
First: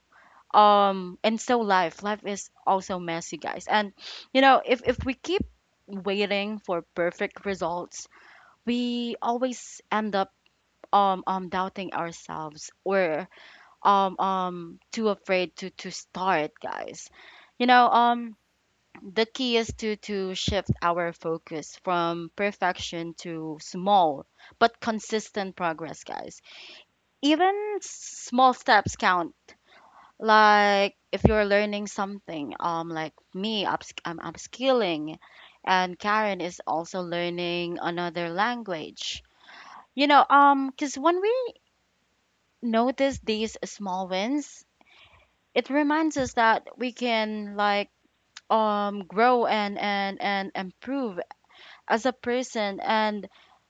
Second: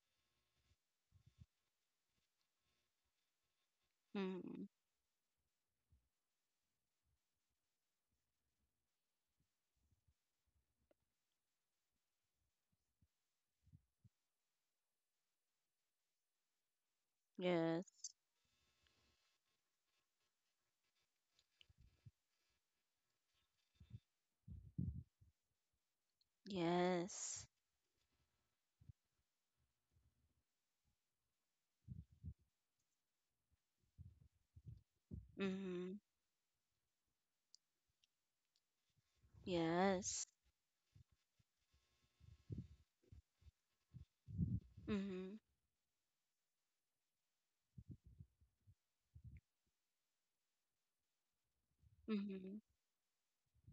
Speaker 1: um and so life is also messy, guys. And you know,
Speaker 2: Mm.
Speaker 1: if we keep waiting for perfect results, we always end up doubting ourselves, or too afraid to start, guys. You
Speaker 2: Yes.
Speaker 1: know, the key is to shift our focus from perfection to small but consistent progress, guys.
Speaker 2: Yes.
Speaker 1: Even small steps count, like if you're learning something, like me, I'm upskilling,
Speaker 2: Mm-hmm.
Speaker 1: and Karen is also learning another language. You know,
Speaker 2: Yes.
Speaker 1: cuz when we notice these small wins,
Speaker 2: Mm-hmm.
Speaker 1: it reminds us that we can like grow and improve as a
Speaker 2: Mm-hmm.
Speaker 1: person. And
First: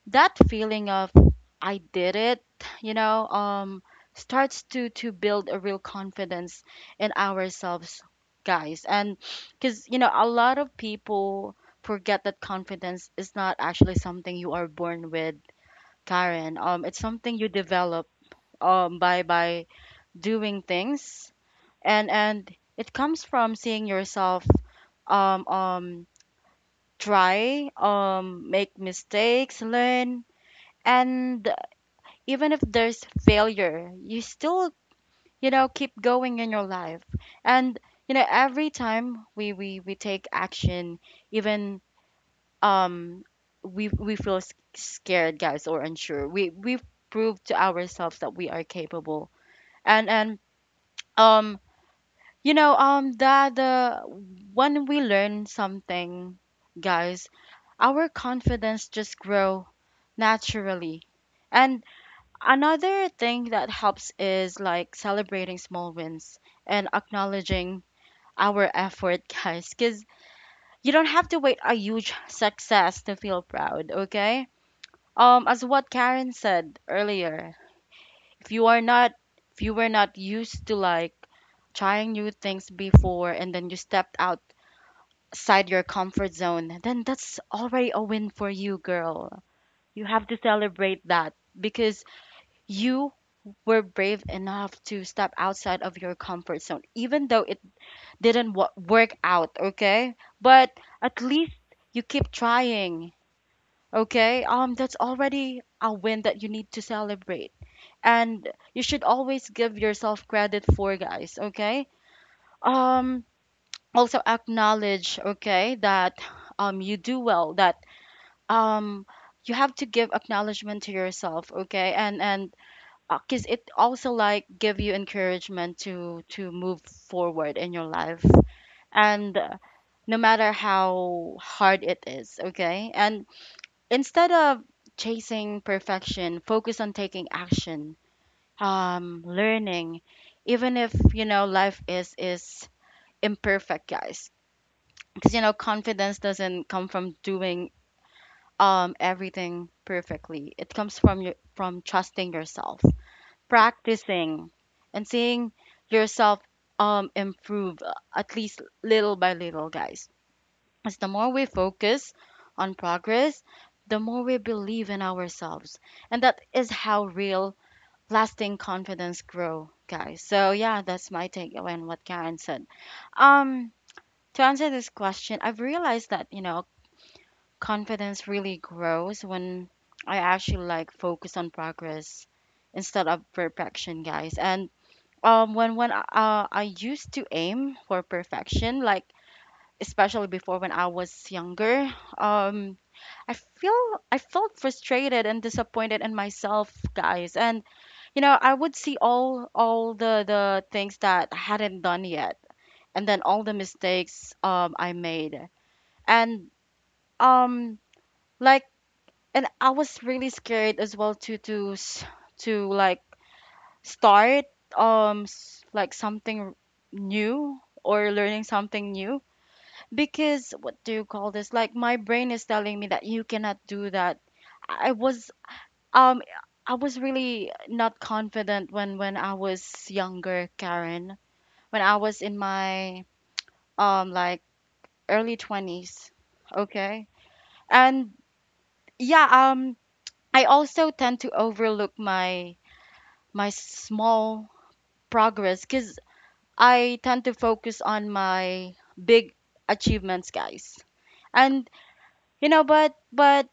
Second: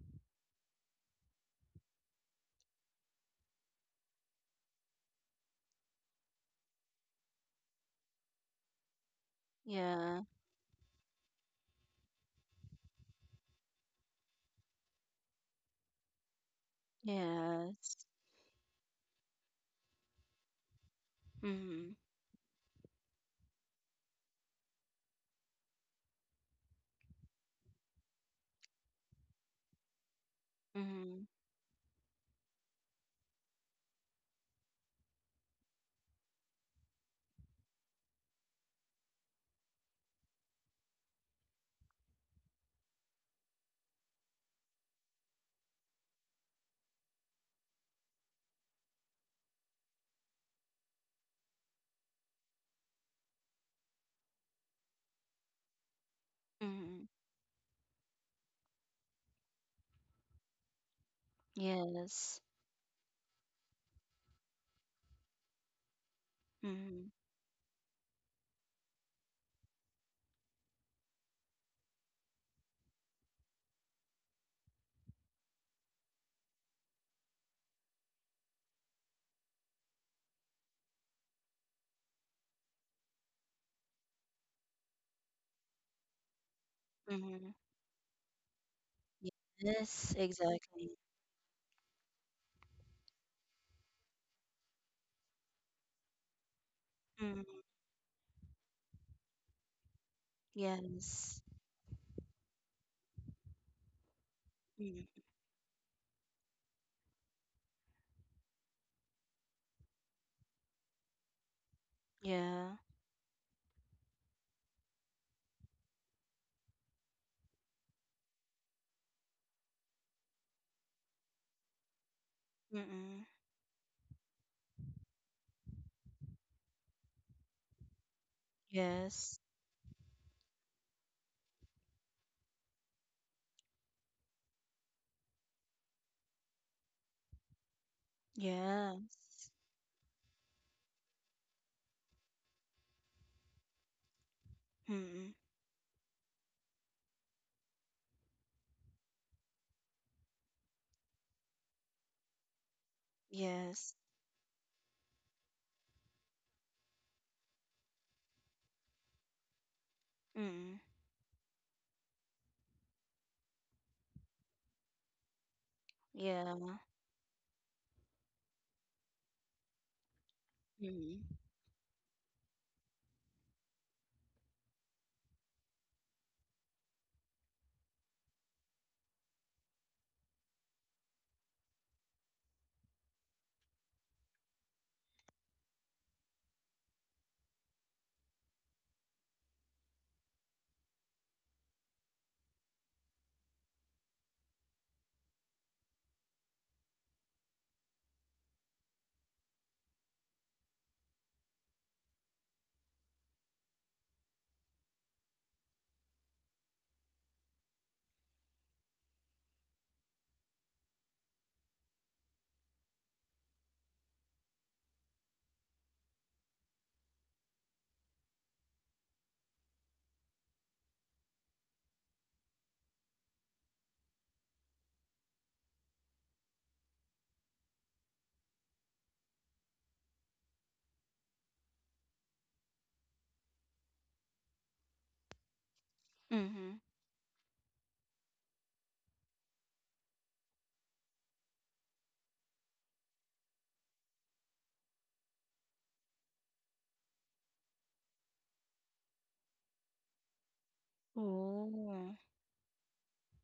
Speaker 1: that feeling of "I did it," you know, starts to build a real confidence in ourselves, guys. And Cuz you know,
Speaker 2: Yeah.
Speaker 1: a lot of people forget that confidence is not actually something you are born with, Karen. It's something you
Speaker 2: Yes.
Speaker 1: develop by doing things.
Speaker 2: Mm-hmm.
Speaker 1: And It comes from seeing yourself um um try, make mistakes, learn,
Speaker 2: Mm-hmm.
Speaker 1: and even if there's failure, you still, you know, keep going in your life. And you know, every time we take action, even um we feel scared, guys, or unsure, we prove to ourselves that we are capable. And um You know, the when we learn something,
Speaker 2: Mm-hmm.
Speaker 1: guys, our confidence just grow naturally. And
Speaker 2: Yes.
Speaker 1: another thing that helps is like celebrating small wins and
Speaker 2: Mm-hmm.
Speaker 1: acknowledging our effort, [laughs] guys, because you don't have to wait a huge success to feel proud, okay? As what Karen said earlier, if you are not if you were not used to like trying new things before, and then you stepped out outside your comfort zone, then that's
Speaker 2: Mm-hmm.
Speaker 1: already a win for you, girl. You
Speaker 2: Yes,
Speaker 1: have to
Speaker 2: exactly.
Speaker 1: celebrate that, because you were brave enough to step outside of your comfort zone, even though
Speaker 2: Mm-hmm.
Speaker 1: it didn't work out, okay? But at
Speaker 2: Yes.
Speaker 1: least you keep trying, okay? That's
Speaker 2: Mm-hmm.
Speaker 1: already a win that you need to celebrate. And you should always give yourself credit for, guys, okay?
Speaker 2: Yeah.
Speaker 1: Um, also acknowledge, okay, that you do well, that um you have to give acknowledgement to yourself, okay? And
Speaker 2: Mm-hmm.
Speaker 1: because it also like give you encouragement to move forward in your life, and
Speaker 2: Yes.
Speaker 1: no matter how hard it is, okay. And instead of chasing perfection, focus on taking action,
Speaker 2: Yes.
Speaker 1: learning, even if you know life is imperfect, guys. Because
Speaker 2: Mm-hmm.
Speaker 1: you know, confidence doesn't come from doing everything perfectly. It comes from from trusting yourself,
Speaker 2: Yes.
Speaker 1: practicing, and seeing yourself improve, at least little by little, guys.
Speaker 2: Mm-hmm.
Speaker 1: As the more we focus on progress, the more we believe in ourselves, and that is
Speaker 2: Yeah.
Speaker 1: how real lasting confidence grow, guys. So yeah, that's
Speaker 2: Mm-hmm.
Speaker 1: my takeaway on what Karen said. Um, to answer this question, I've realized that you know, confidence really grows when I actually like focus on progress instead of perfection, guys. And When I used to aim for perfection, like especially before when I was younger, um, I feel I felt frustrated and disappointed in myself, guys. And you know, I would see all the things that I hadn't done yet, and then all the mistakes I made, and um like and I was really scared as well to like start like something new, or learning something new, because what do you call this? Like my brain is telling me that you cannot do that. I was um I was really not confident when I was younger, Karen. When I was in my like early 20s,
Speaker 2: Mm-hmm.
Speaker 1: okay? And yeah, I also tend to overlook my small progress, because I tend to focus on my big achievements, guys. And
Speaker 2: Oh.
Speaker 1: you know, but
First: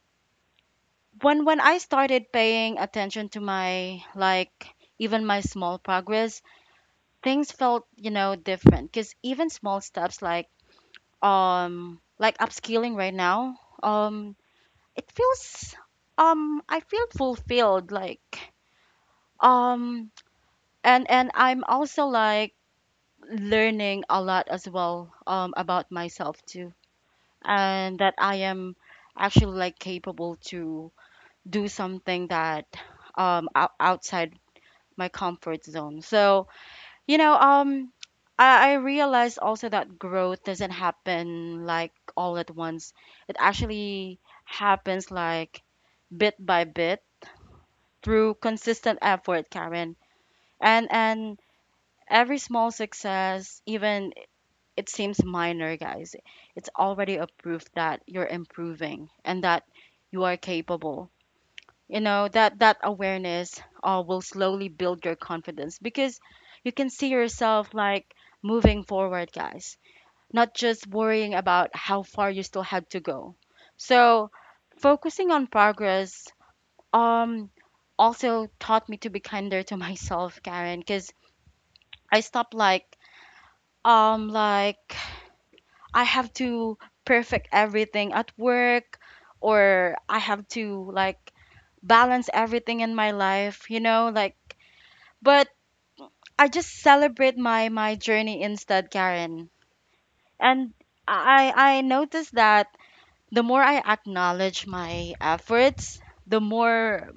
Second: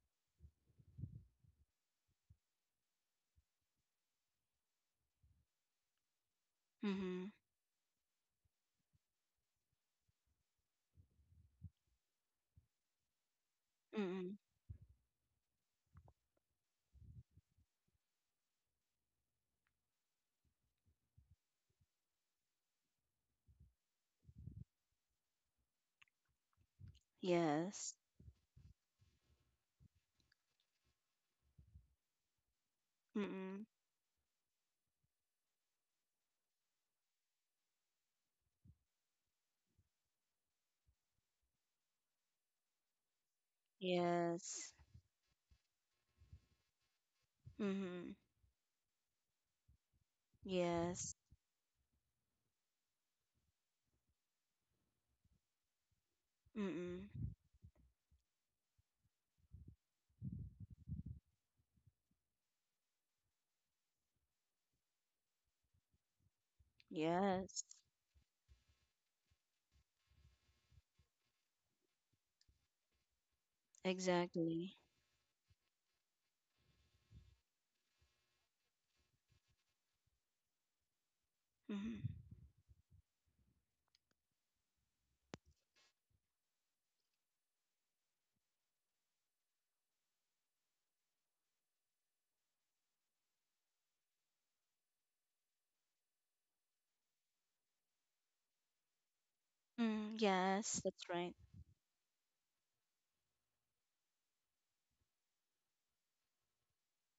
Speaker 1: when I started paying attention to my, like, even my small progress,
Speaker 2: Mm-hmm.
Speaker 1: things felt, you know, different, because even small steps, like upskilling right now,
Speaker 2: Mm-hmm.
Speaker 1: um it feels, I feel fulfilled, like um and I'm also like learning a lot as well, about myself too,
Speaker 2: Yes.
Speaker 1: and that I am actually like capable to do something that
Speaker 2: Mm-hmm.
Speaker 1: outside my comfort zone. So you know, I realized also that growth doesn't happen like all at once. It actually
Speaker 2: Yes.
Speaker 1: happens like bit by bit
Speaker 2: Mm-hmm.
Speaker 1: through consistent effort, Karen. and
Speaker 2: Yes.
Speaker 1: and every small success, even it seems minor, guys, it's
Speaker 2: Mm-mm.
Speaker 1: already a proof that you're improving and that you are capable. You know, that awareness, will slowly build your confidence because you can see
Speaker 2: Yes.
Speaker 1: yourself like moving forward, guys, not just worrying about how far you still had to go. So,
Speaker 2: Exactly.
Speaker 1: focusing on progress um also taught me to be kinder to [laughs] myself, Karen, because
Speaker 2: Mm-hmm.
Speaker 1: I stopped, like, I have to perfect everything at work, or I have to like balance everything in my life, you know, like, but I just celebrate my journey instead, Karen.
Speaker 2: Mm,
Speaker 1: And
Speaker 2: yes, that's right.
Speaker 1: I noticed that the more I acknowledge my efforts, the more,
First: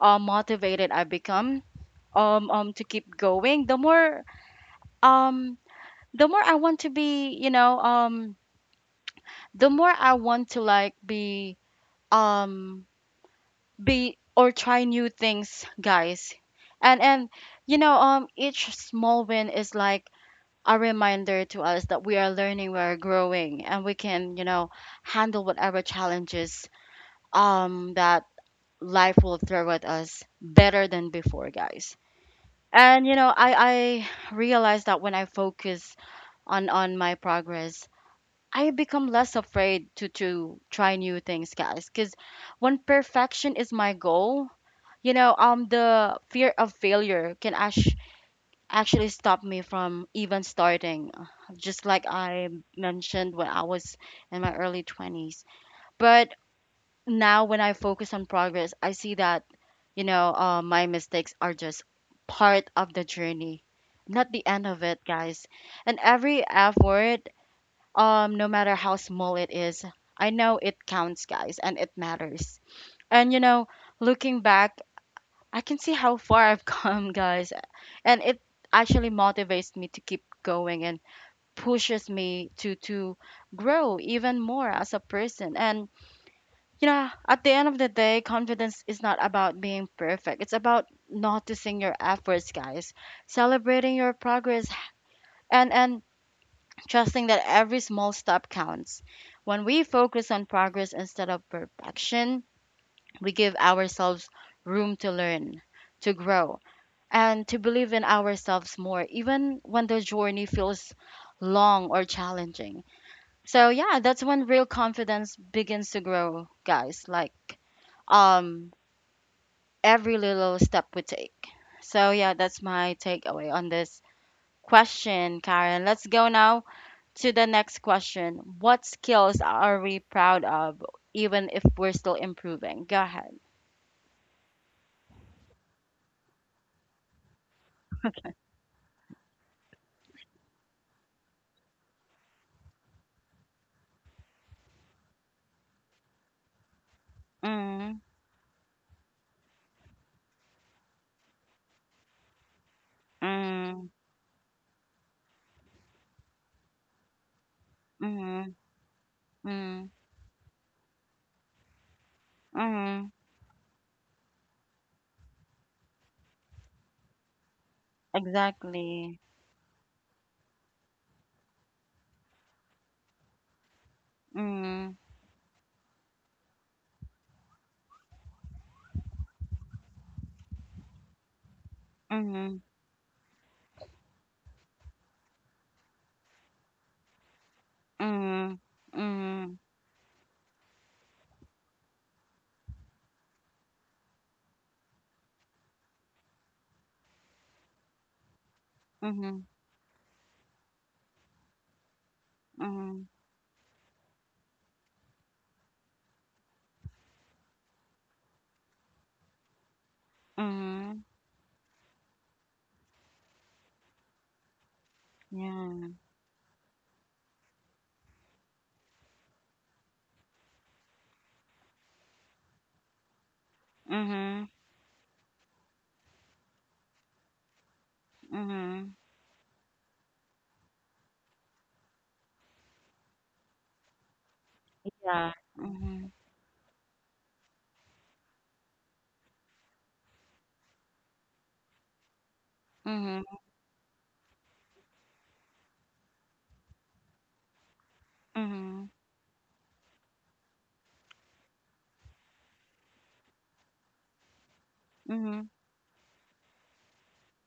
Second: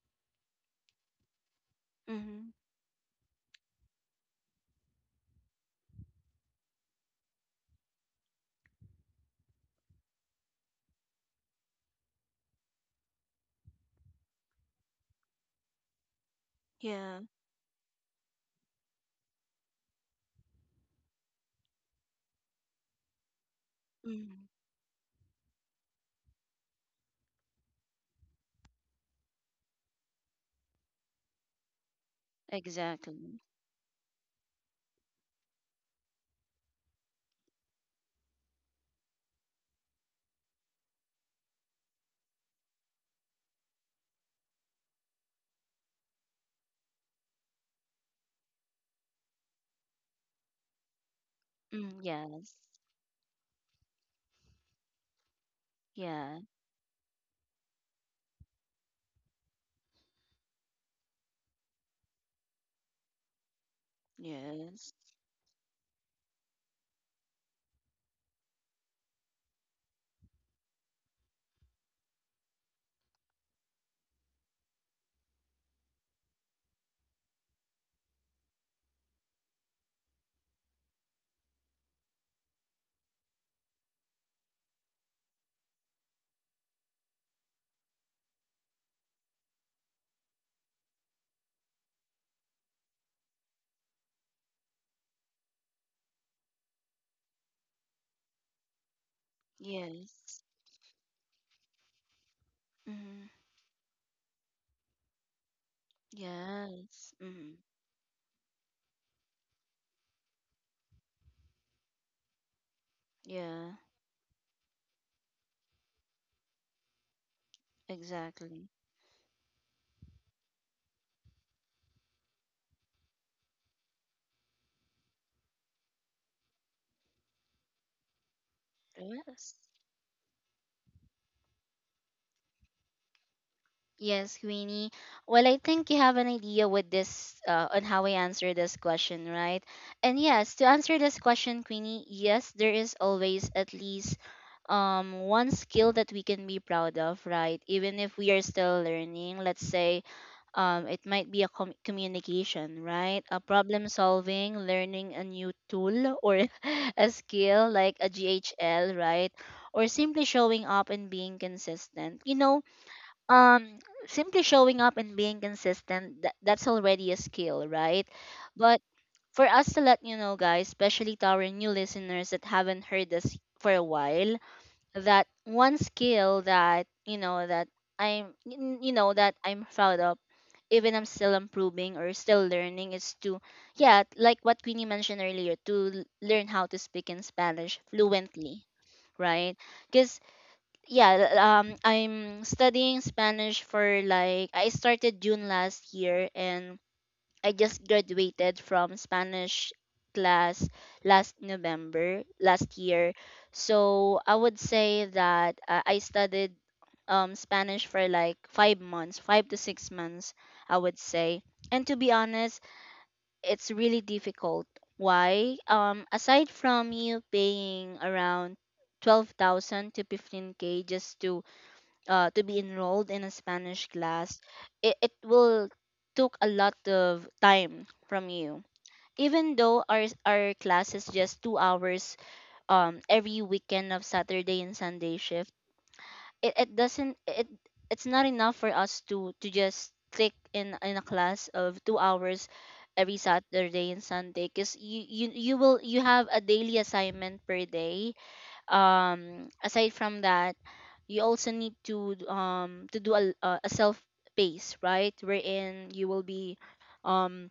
Speaker 1: motivated I become
Speaker 2: Mm-hmm.
Speaker 1: to keep going, the more um I want to be, you know, the more I want to like be, um be or try new things, guys. And
Speaker 2: Yeah.
Speaker 1: and you know, each small win is like a reminder to us that we are learning, we are growing, and we can, you
Speaker 2: Mm-hmm.
Speaker 1: know, handle whatever challenges that life will throw at us better than before, guys. And you know,
Speaker 2: Exactly.
Speaker 1: I realize that when I focus on my progress, I become less afraid to try new things, guys, cuz when perfection is my goal, the fear of failure can actually stop me from even starting, just
Speaker 2: Mm,
Speaker 1: like I
Speaker 2: yes.
Speaker 1: mentioned when I was in my early 20s. But
Speaker 2: Yeah.
Speaker 1: now when I focus on progress, I see that, my mistakes are just part of the journey, not the end of
Speaker 2: Yes.
Speaker 1: it, guys. And every effort, no matter how small it is, I know it counts, guys, and it matters. And you know, looking back, I can see how far I've [laughs] come, guys. And it actually motivates me to keep going and pushes me to grow even more as a person. And you know, at the end of the day, confidence is not about being perfect. It's about noticing your efforts, guys. Celebrating your progress and trusting that every small step counts. When we focus
Speaker 2: Yes.
Speaker 1: on progress instead of perfection,
Speaker 2: Mm-hmm.
Speaker 1: we give ourselves room to learn, to grow,
Speaker 2: Yes.
Speaker 1: and
Speaker 2: Mm-hmm.
Speaker 1: to believe in ourselves more, even when the journey feels long or challenging. So
Speaker 2: Yeah.
Speaker 1: yeah, that's when real confidence begins to grow, guys. Like
Speaker 2: Exactly.
Speaker 1: um every little step we take. So yeah, that's my takeaway on this question, Karen. Let's go now to the next question. What skills
Speaker 2: Yes.
Speaker 1: are we proud of even if we're still improving? Go ahead.
Speaker 2: Yes, Queenie. Well, I think you have an idea with this, on how I answer this question, right? And yes, to answer this question, Queenie, yes, there is always at least one skill that we can be proud of, right? Even
Speaker 1: Mm,
Speaker 2: if we are still learning, let's say it might be a communication, right? A problem
Speaker 1: mm,
Speaker 2: solving, learning a new tool, or [laughs] a skill like a
Speaker 1: mm,
Speaker 2: GHL, right? Or
Speaker 1: mm,
Speaker 2: simply showing up and being consistent. You know,
Speaker 1: mm.
Speaker 2: um simply showing up and being consistent, that, that's already a skill, right? But
Speaker 1: Exactly.
Speaker 2: for us to let you know, guys, especially to our new listeners that haven't heard this for a while,
Speaker 1: Mhm,
Speaker 2: that one skill that you know that you know that I'm proud of, even I'm still improving or still
Speaker 1: mhm,
Speaker 2: learning, is to, yeah, like what Queenie mentioned earlier, to learn how to speak in Spanish
Speaker 1: mhm,
Speaker 2: fluently, right?
Speaker 1: mhm,
Speaker 2: Because, yeah, I'm studying Spanish for like, I started June last year, and I just graduated from
Speaker 1: mhm,
Speaker 2: Spanish class last November last
Speaker 1: mhm,
Speaker 2: year. So I would say that I studied Spanish for like 5 months, 5 to 6 months, I would
Speaker 1: mhm,
Speaker 2: say. And to be honest, it's really difficult. Why?
Speaker 1: yeah,
Speaker 2: Aside from you paying around 12,000 to 15K just to, to be enrolled in a Spanish class,
Speaker 1: mhm,
Speaker 2: it will took a lot of time from you.
Speaker 1: mhm,
Speaker 2: Even though our class is just 2 hours, every weekend of Saturday and Sunday
Speaker 1: yeah,
Speaker 2: shift,
Speaker 1: mhm,
Speaker 2: it doesn't it's not enough for us to just click in a class of 2 hours every
Speaker 1: mhm,
Speaker 2: Saturday and Sunday, because you will you have a daily assignment per day.
Speaker 1: mhm,
Speaker 2: Aside from that, you also need to do a, self pace, right?
Speaker 1: mhm,
Speaker 2: Wherein you will be, um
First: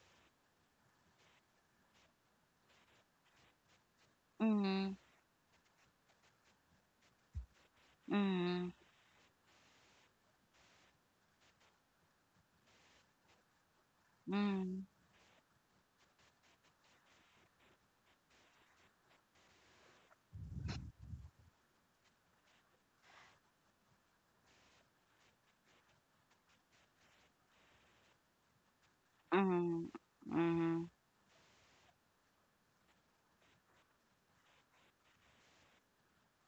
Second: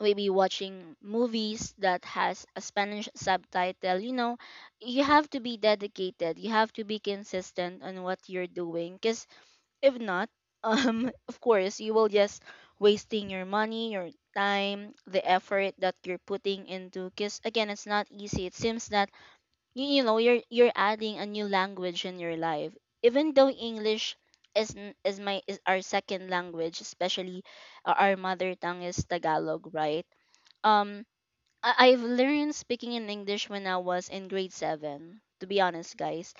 Speaker 2: maybe watching movies that has a Spanish subtitle, you know.
Speaker 1: mhm,
Speaker 2: You have to be dedicated, you have to be consistent on what you're
Speaker 1: mhm,
Speaker 2: doing, because if not, [laughs] of course you will just wasting your money, your
Speaker 1: mhm,
Speaker 2: time, the effort that you're putting into. Because, again, it's not easy. It seems that you know, you're adding a new language in your life. Even though English is our second language, especially our mother tongue is Tagalog,
Speaker 1: mhm,
Speaker 2: right?
Speaker 1: mhm,
Speaker 2: um I- I've learned speaking in English when I was in grade 7, to be honest, guys.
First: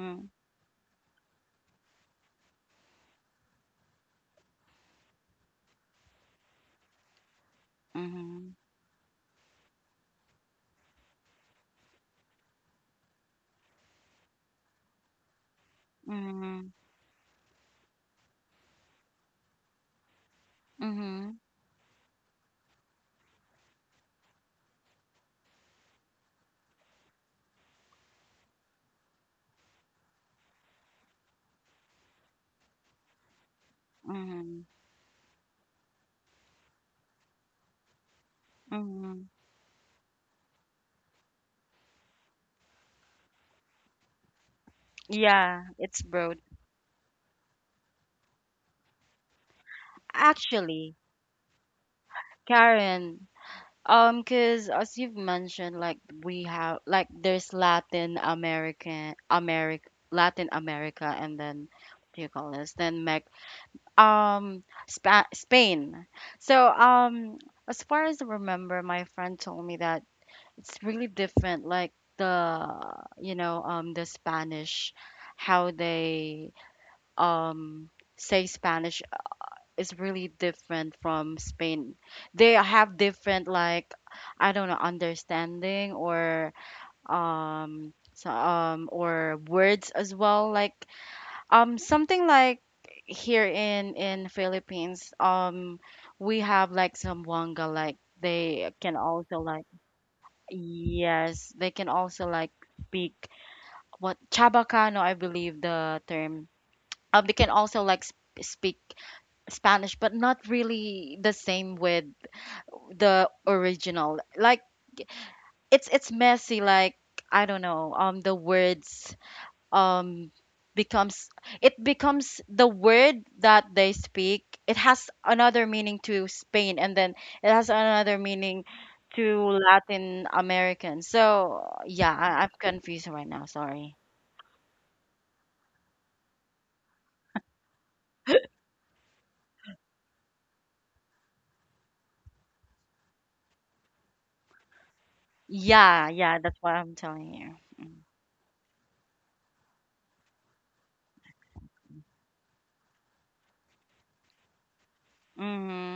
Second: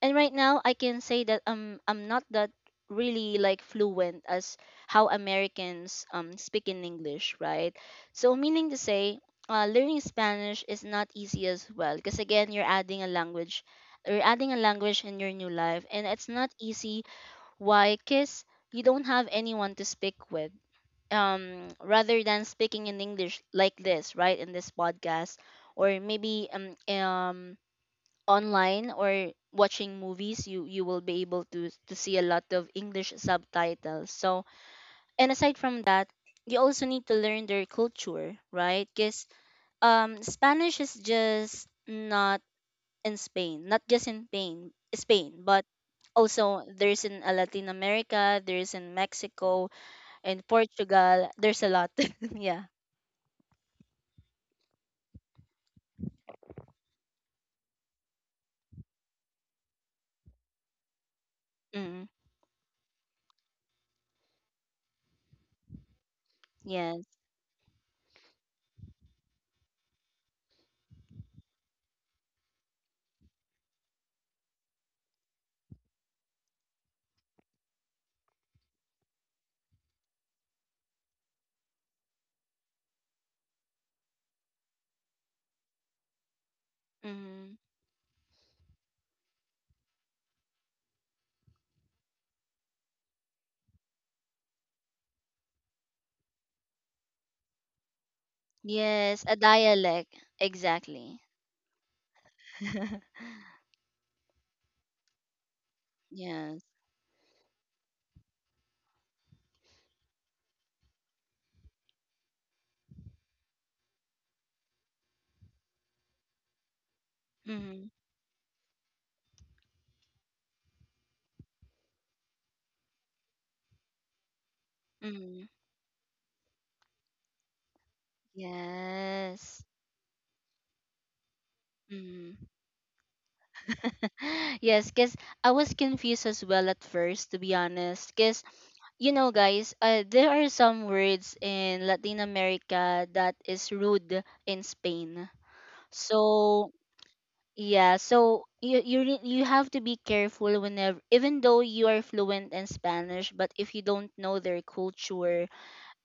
Speaker 2: And right now I can say that, I'm not that really like fluent as how Americans speak in English, right? So,
Speaker 1: mhm,
Speaker 2: meaning to say, learning Spanish is not easy as well, because, again, you're adding a language, you're adding a language in your new life, and it's not
Speaker 1: mhm,
Speaker 2: easy. Why? Cuz you don't have anyone to speak with,
Speaker 1: mhm,
Speaker 2: rather than speaking in English like this, right, in this podcast, or maybe online or watching movies, you will be able to see a lot of English subtitles. So,
Speaker 1: mhm,
Speaker 2: and aside from that, you also need to learn their culture, right? Because,
Speaker 1: mhm.
Speaker 2: Spanish is just not in Spain, not just in Spain, Spain, but
Speaker 1: Yeah, it's broad.
Speaker 2: also there's in, Latin America, there's in Mexico, in
Speaker 1: Actually,
Speaker 2: Portugal, there's a lot. [laughs] Yeah.
Speaker 1: Karen, cause as you've mentioned, like we have like there's Latin American America Latin America and then
Speaker 2: Mm.
Speaker 1: what do you call this? Then Mex um Spa Spain. So
Speaker 2: Yes.
Speaker 1: as far as I remember, my friend told me that it's really different, like the, you know, the Spanish, how they um say Spanish is really different from Spain. They have different, like, I don't know, understanding or
Speaker 2: Mm.
Speaker 1: so, or words as well, like something like here in Philippines we have like some wanga, like they can
Speaker 2: Yes, a
Speaker 1: also like,
Speaker 2: dialect. Exactly.
Speaker 1: yes they can also like
Speaker 2: [laughs]
Speaker 1: speak what Chabacano, I believe the term,
Speaker 2: Yes.
Speaker 1: they can also like speak Spanish, but not really the same with the original. Like it's messy. Like I don't
Speaker 2: Mm.
Speaker 1: know. The words um becomes, it becomes the word that they speak. It has
Speaker 2: Mm.
Speaker 1: another meaning to Spain, and then it has another meaning to
Speaker 2: Yes.
Speaker 1: Latin American. So yeah,
Speaker 2: Mm.
Speaker 1: I, I'm
Speaker 2: [gasps]
Speaker 1: confused right now. Sorry.
Speaker 2: [laughs] Yes, because I was confused as well at first, to be honest. Because, you know, guys, there are some words in Latin America that is rude in Spain.
Speaker 1: Yeah, yeah, that's
Speaker 2: So
Speaker 1: what I'm telling you.
Speaker 2: Yeah, you have to be careful whenever, even though you are fluent in Spanish, but if you don't know their culture,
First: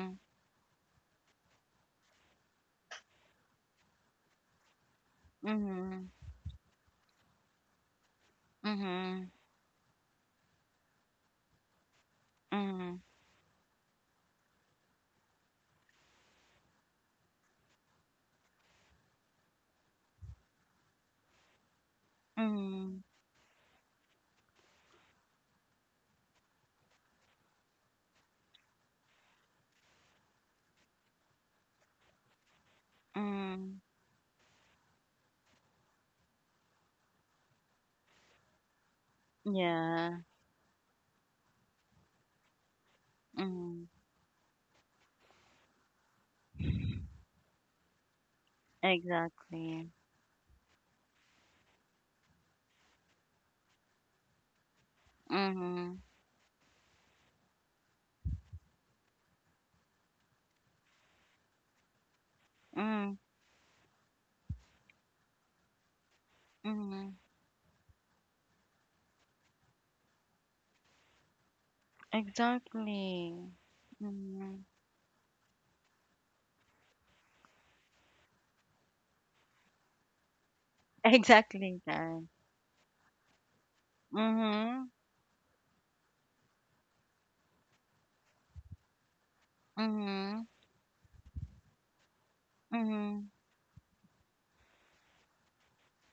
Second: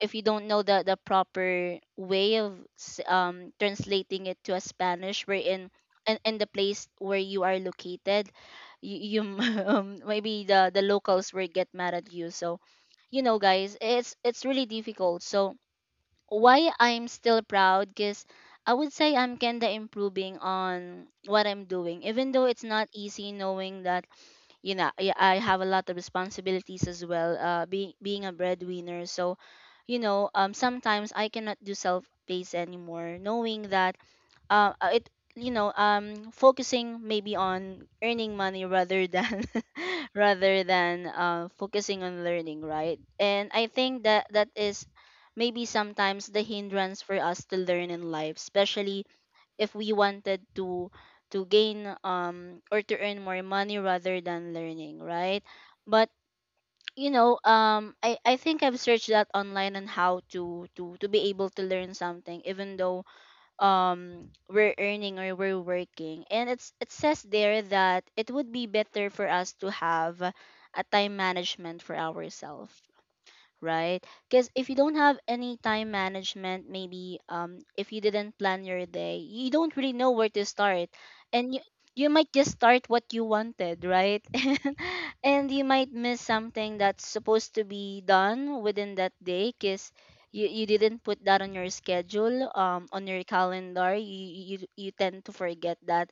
Speaker 2: if you don't know the proper way of translating it to a Spanish wherein
Speaker 1: Mm-hmm.
Speaker 2: in the place where you are located, you
Speaker 1: Mm-hmm.
Speaker 2: [laughs] maybe the locals will get mad at you. So,
Speaker 1: Mm-hmm.
Speaker 2: it's really difficult. So, why I'm still proud? Because I would say I'm kinda improving on what I'm doing, even though it's not
Speaker 1: Mhm,
Speaker 2: easy, knowing that I have a lot of responsibilities as well. Being a breadwinner, so sometimes I cannot do self pace anymore, knowing
Speaker 1: mhm.
Speaker 2: that it, focusing maybe on earning money rather than [laughs]
Speaker 1: Yeah.
Speaker 2: rather than focusing on learning, right? And I
Speaker 1: Mhm.
Speaker 2: think that is maybe sometimes the hindrance for us to learn in life, especially if
Speaker 1: Exactly.
Speaker 2: we wanted to gain or to earn more money rather than learning, right?
Speaker 1: Mhm.
Speaker 2: But I think I've searched that online on how to be able to learn something, even though
Speaker 1: Mm,
Speaker 2: we're earning or we're working, and it
Speaker 1: mhm.
Speaker 2: says there that it would be better for us to have a time management for ourselves,
Speaker 1: Exactly.
Speaker 2: right? Because
Speaker 1: Mhm.
Speaker 2: if you don't have any time management, maybe, if you didn't plan your day, you don't really know where to start,
Speaker 1: [laughs]
Speaker 2: and you
Speaker 1: Exactly
Speaker 2: you
Speaker 1: that.
Speaker 2: might just start what you wanted, right? [laughs] And
Speaker 1: Mhm.
Speaker 2: and you might miss something that's supposed to be done within that day, because
Speaker 1: Mhm.
Speaker 2: you didn't put that on your schedule, on your
Speaker 1: Mhm.
Speaker 2: calendar. You tend to forget that,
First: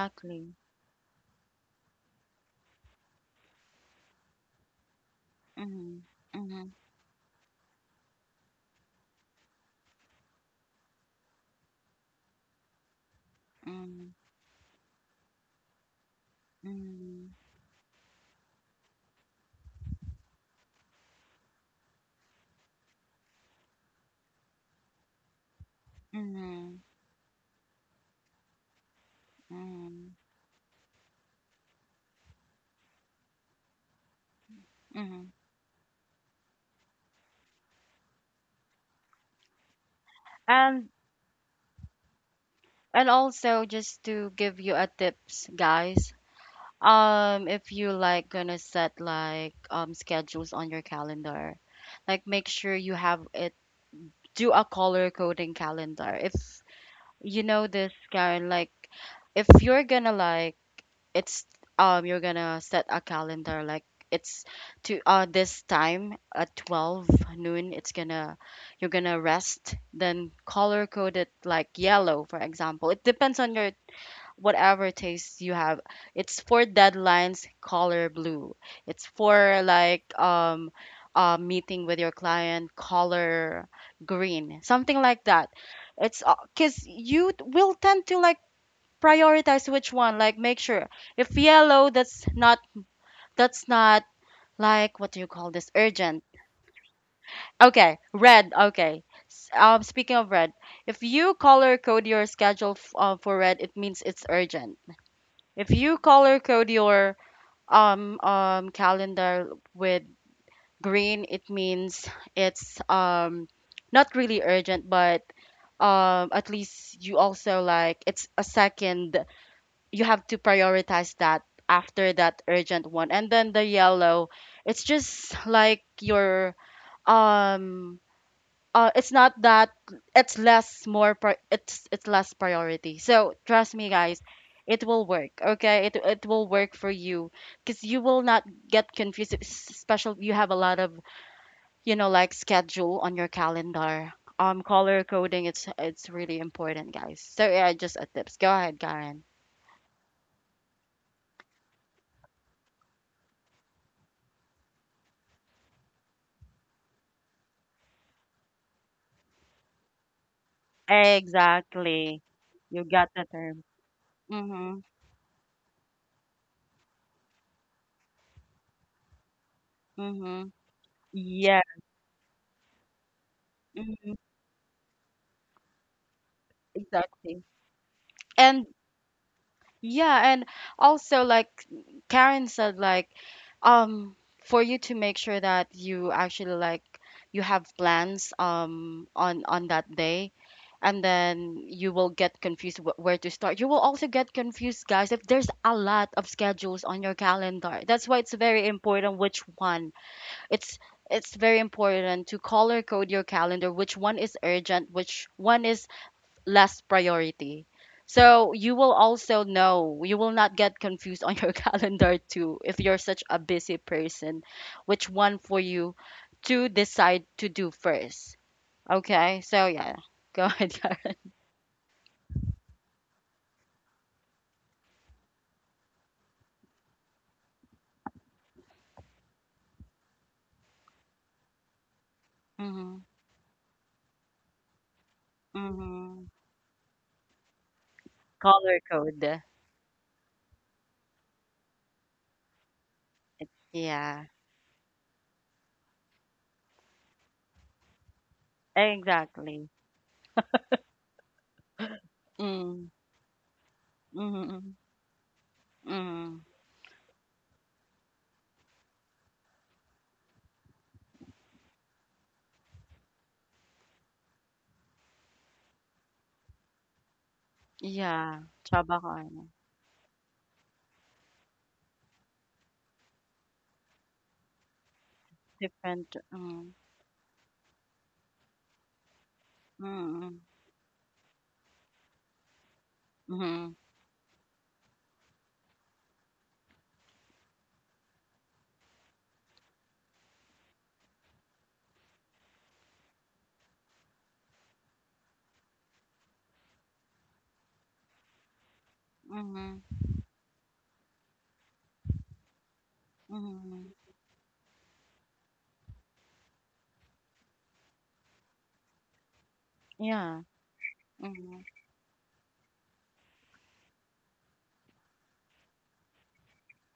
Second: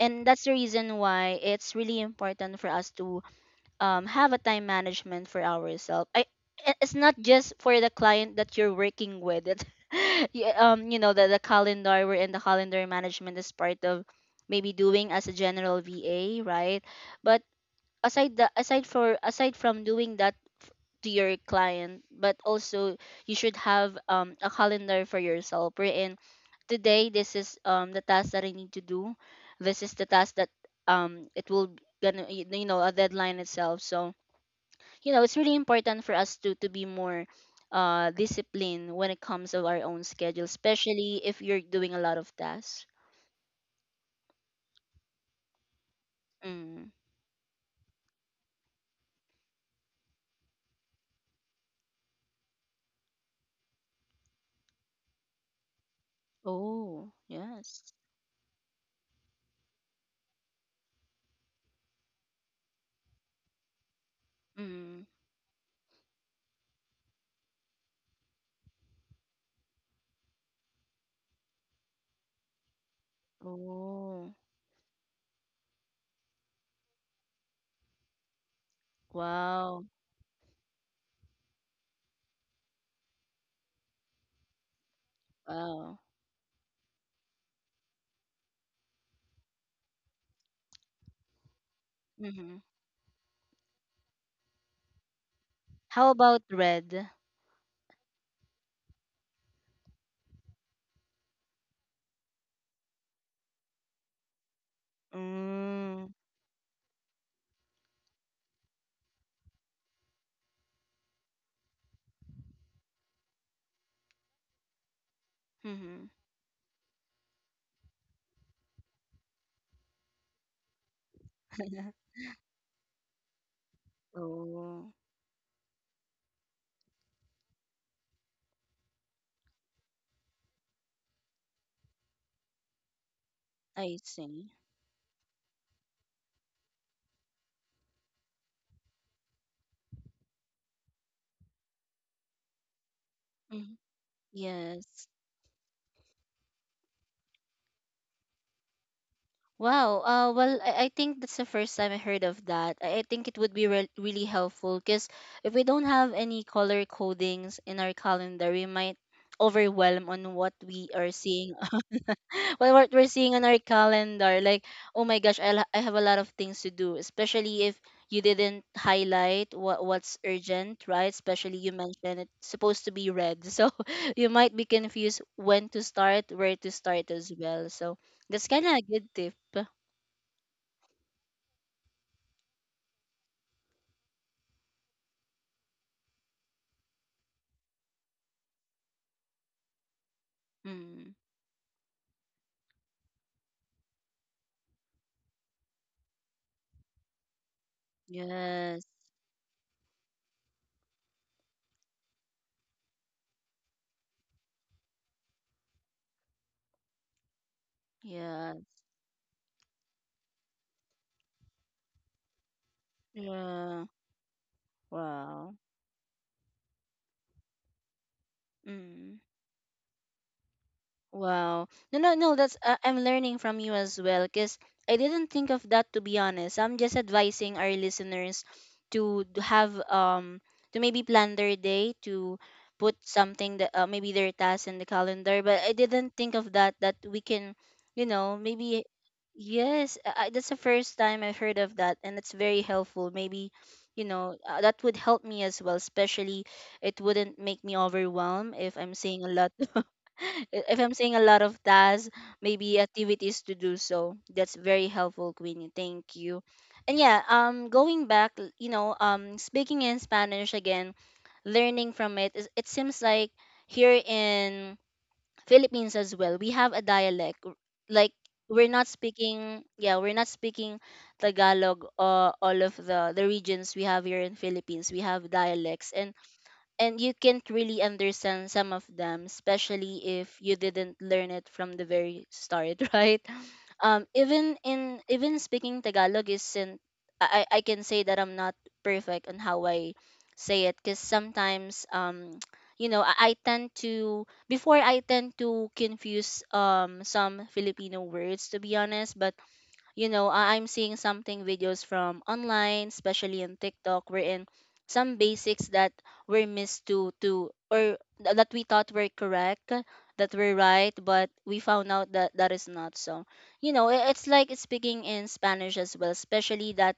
Speaker 2: and that's the reason why it's really important for us to have a time management for
Speaker 1: Mhm.
Speaker 2: ourselves.
Speaker 1: Mhm.
Speaker 2: It's not just for the client that you're working with. It, [laughs] the calendar, we're in the calendar management, is part of
Speaker 1: Mhm.
Speaker 2: maybe doing as a general VA, right?
Speaker 1: Mhm.
Speaker 2: But aside the aside for aside from doing that to your client, but also you should have a calendar for yourself, We're in
Speaker 1: Mhm.
Speaker 2: today this is the task that I need to do. This is the
Speaker 1: Mhm.
Speaker 2: task that it will gonna, a deadline itself. So
Speaker 1: Mhm.
Speaker 2: it's really important for us to be more disciplined when it comes to our own schedule,
Speaker 1: And
Speaker 2: especially if you're doing a lot of tasks.
Speaker 1: also just to give you a tips, guys,
Speaker 2: Mm.
Speaker 1: If you like gonna set like schedules on your calendar, like make sure you have it, do a color coding calendar. If
Speaker 2: Oh
Speaker 1: you know
Speaker 2: yes.
Speaker 1: this, Karen, like if you're gonna like, it's, you're gonna set a calendar like it's to,
Speaker 2: Mm.
Speaker 1: uh, this time at 12 noon, it's gonna, you're gonna rest, then color code it like yellow, for example. It depends on your
Speaker 2: Oh.
Speaker 1: whatever taste you have. It's for deadlines, color blue. It's for
Speaker 2: Wow.
Speaker 1: like a meeting with your client, color green, something like that.
Speaker 2: Wow.
Speaker 1: It's because you will tend to like prioritize which one. Like make sure if yellow, that's
Speaker 2: Mm-hmm.
Speaker 1: not that's not like what do you call this,
Speaker 2: How
Speaker 1: urgent.
Speaker 2: about red?
Speaker 1: Okay, red. Okay. Speaking of red, if you color code your schedule for red, it means it's urgent. If you
Speaker 2: Mm.
Speaker 1: color code your calendar with green, it means it's not really urgent, but
Speaker 2: Mm-hmm.
Speaker 1: at least you also like, it's a second. You have to prioritize that
Speaker 2: [laughs]
Speaker 1: after that urgent one. And then the yellow, it's
Speaker 2: Oh.
Speaker 1: just like your um it's not that, it's it's less priority, so trust me,
Speaker 2: I
Speaker 1: guys,
Speaker 2: see.
Speaker 1: it will work. Okay, it will work for you because you will not get confused. Special, you have a lot of, you know, like schedule on your
Speaker 2: Mm.
Speaker 1: calendar. Color
Speaker 2: Yes.
Speaker 1: coding, it's really important, guys, so yeah, just a tips, go ahead Karen.
Speaker 2: Wow. Well, I think that's the first time I heard of that. I think it would be really helpful, because if we don't have any color codings in our calendar, we might overwhelm on what we are seeing. [laughs]
Speaker 1: Exactly.
Speaker 2: Well,
Speaker 1: You
Speaker 2: what we're
Speaker 1: got the
Speaker 2: seeing on our
Speaker 1: term.
Speaker 2: calendar, like,
Speaker 1: Mm-hmm.
Speaker 2: oh my gosh, I have a lot of things to do, especially if you didn't highlight what's
Speaker 1: Mm-hmm.
Speaker 2: urgent, right? Especially
Speaker 1: Yeah.
Speaker 2: you mentioned it's supposed to be red. [laughs] So
Speaker 1: Mm-hmm.
Speaker 2: you might be confused when to start, where to start as
Speaker 1: Exactly.
Speaker 2: well, so that's kind
Speaker 1: And
Speaker 2: of a good tip.
Speaker 1: yeah, and also like Karen said, like, um for you to make sure that you actually like, you have plans on that day, and
Speaker 2: Mm.
Speaker 1: then you will get confused wh- where to start. You will also get confused, guys, if there's a lot of schedules on your calendar. That's why
Speaker 2: Yes.
Speaker 1: it's very
Speaker 2: Yes.
Speaker 1: important which one. It's it's very important to color code your calendar, which one is urgent, which one is last priority.
Speaker 2: Yeah.
Speaker 1: So you will also know, you will not get confused on your [laughs] calendar too, if you're such a busy
Speaker 2: Yeah.
Speaker 1: person, which one
Speaker 2: Wow.
Speaker 1: for you to decide to do first.
Speaker 2: Mm.
Speaker 1: Okay, so yeah, go [laughs] ahead, Karen.
Speaker 2: Wow. No, no, no. That's I'm learning from you as well, cause I didn't think of that, to be honest. I'm just advising our listeners to have to maybe plan their day, to put
Speaker 1: Mm-hmm.
Speaker 2: something that, maybe their task in the calendar. But I didn't
Speaker 1: Mm-hmm.
Speaker 2: think of that, that we can, you know, maybe—
Speaker 1: Color code.
Speaker 2: yes. That's the first time I've heard of that, and it's very helpful. Maybe
Speaker 1: Yeah,
Speaker 2: that would help me as well. Especially, it wouldn't make me overwhelmed if I'm seeing a lot.
Speaker 1: exactly.
Speaker 2: [laughs] [laughs] If I'm saying a lot of tasks, maybe
Speaker 1: Mm,
Speaker 2: activities to do, so. That's
Speaker 1: mm-hmm,
Speaker 2: very helpful, Queenie. Thank you.
Speaker 1: mm,
Speaker 2: And yeah, going back, speaking in Spanish again, learning from it, it seems like here in Philippines as well, we have a dialect. Like,
Speaker 1: yeah,
Speaker 2: we're not
Speaker 1: tsaba ka ano,
Speaker 2: speaking— yeah, we're not speaking Tagalog. All of the regions we have here in Philippines, we have dialects, and
Speaker 1: different, mm,
Speaker 2: you can't really understand some of them, especially if
Speaker 1: mm,
Speaker 2: you didn't learn it from the very start, [laughs] right?
Speaker 1: mm,
Speaker 2: Even in— even speaking Tagalog isn't— I can say that I'm not perfect on how I say it, because sometimes [tsk] I tend to— before, I tend to confuse some Filipino words, to be honest, but
Speaker 1: mm,
Speaker 2: you know, I'm seeing something videos from online, especially on
Speaker 1: mm,
Speaker 2: TikTok,
Speaker 1: mm,
Speaker 2: wherein some basics that were missed that we thought were correct, that
Speaker 1: yeah,
Speaker 2: were right, but we found out that that is not so. You know, it's like speaking in Spanish as well, especially that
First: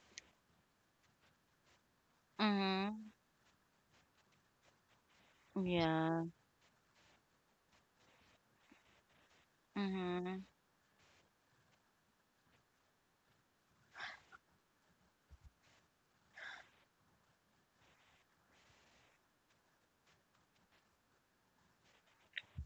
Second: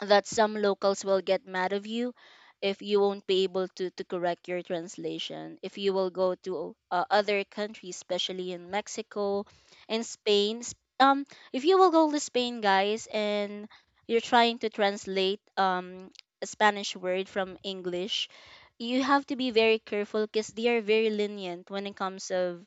Speaker 2: some locals will get mad of you if you
Speaker 1: mhm.
Speaker 2: won't be able to correct your translation if you will
Speaker 1: Yeah.
Speaker 2: go to other countries, especially in Mexico and
Speaker 1: Mhm.
Speaker 2: Spain. Um if you will go to Spain, guys, and you're trying to translate a Spanish word from English, you have to be very careful, because they are very lenient when it comes of,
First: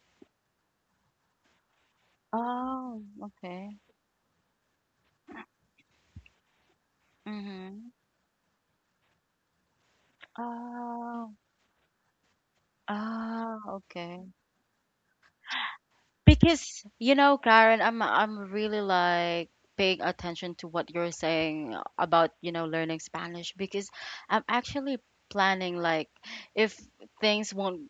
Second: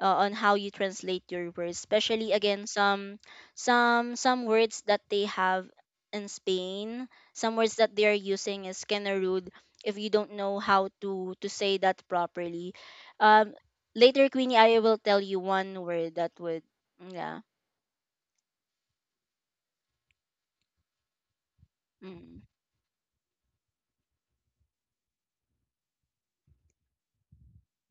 Speaker 2: on how you translate your words, especially again,
Speaker 1: Oh,
Speaker 2: some
Speaker 1: okay.
Speaker 2: some words that they have in Spain, some words
Speaker 1: Mhm.
Speaker 2: that they're using is kind of rude if you don't know how to
Speaker 1: Oh.
Speaker 2: to say that properly. Um,
Speaker 1: Ah, okay.
Speaker 2: later, Queenie, I will tell you one word that would—
Speaker 1: Because you know,
Speaker 2: yeah.
Speaker 1: Karen, I'm really like paying attention to what you're saying about,
Speaker 2: Mm.
Speaker 1: you know, learning Spanish because I'm actually planning like, if things won't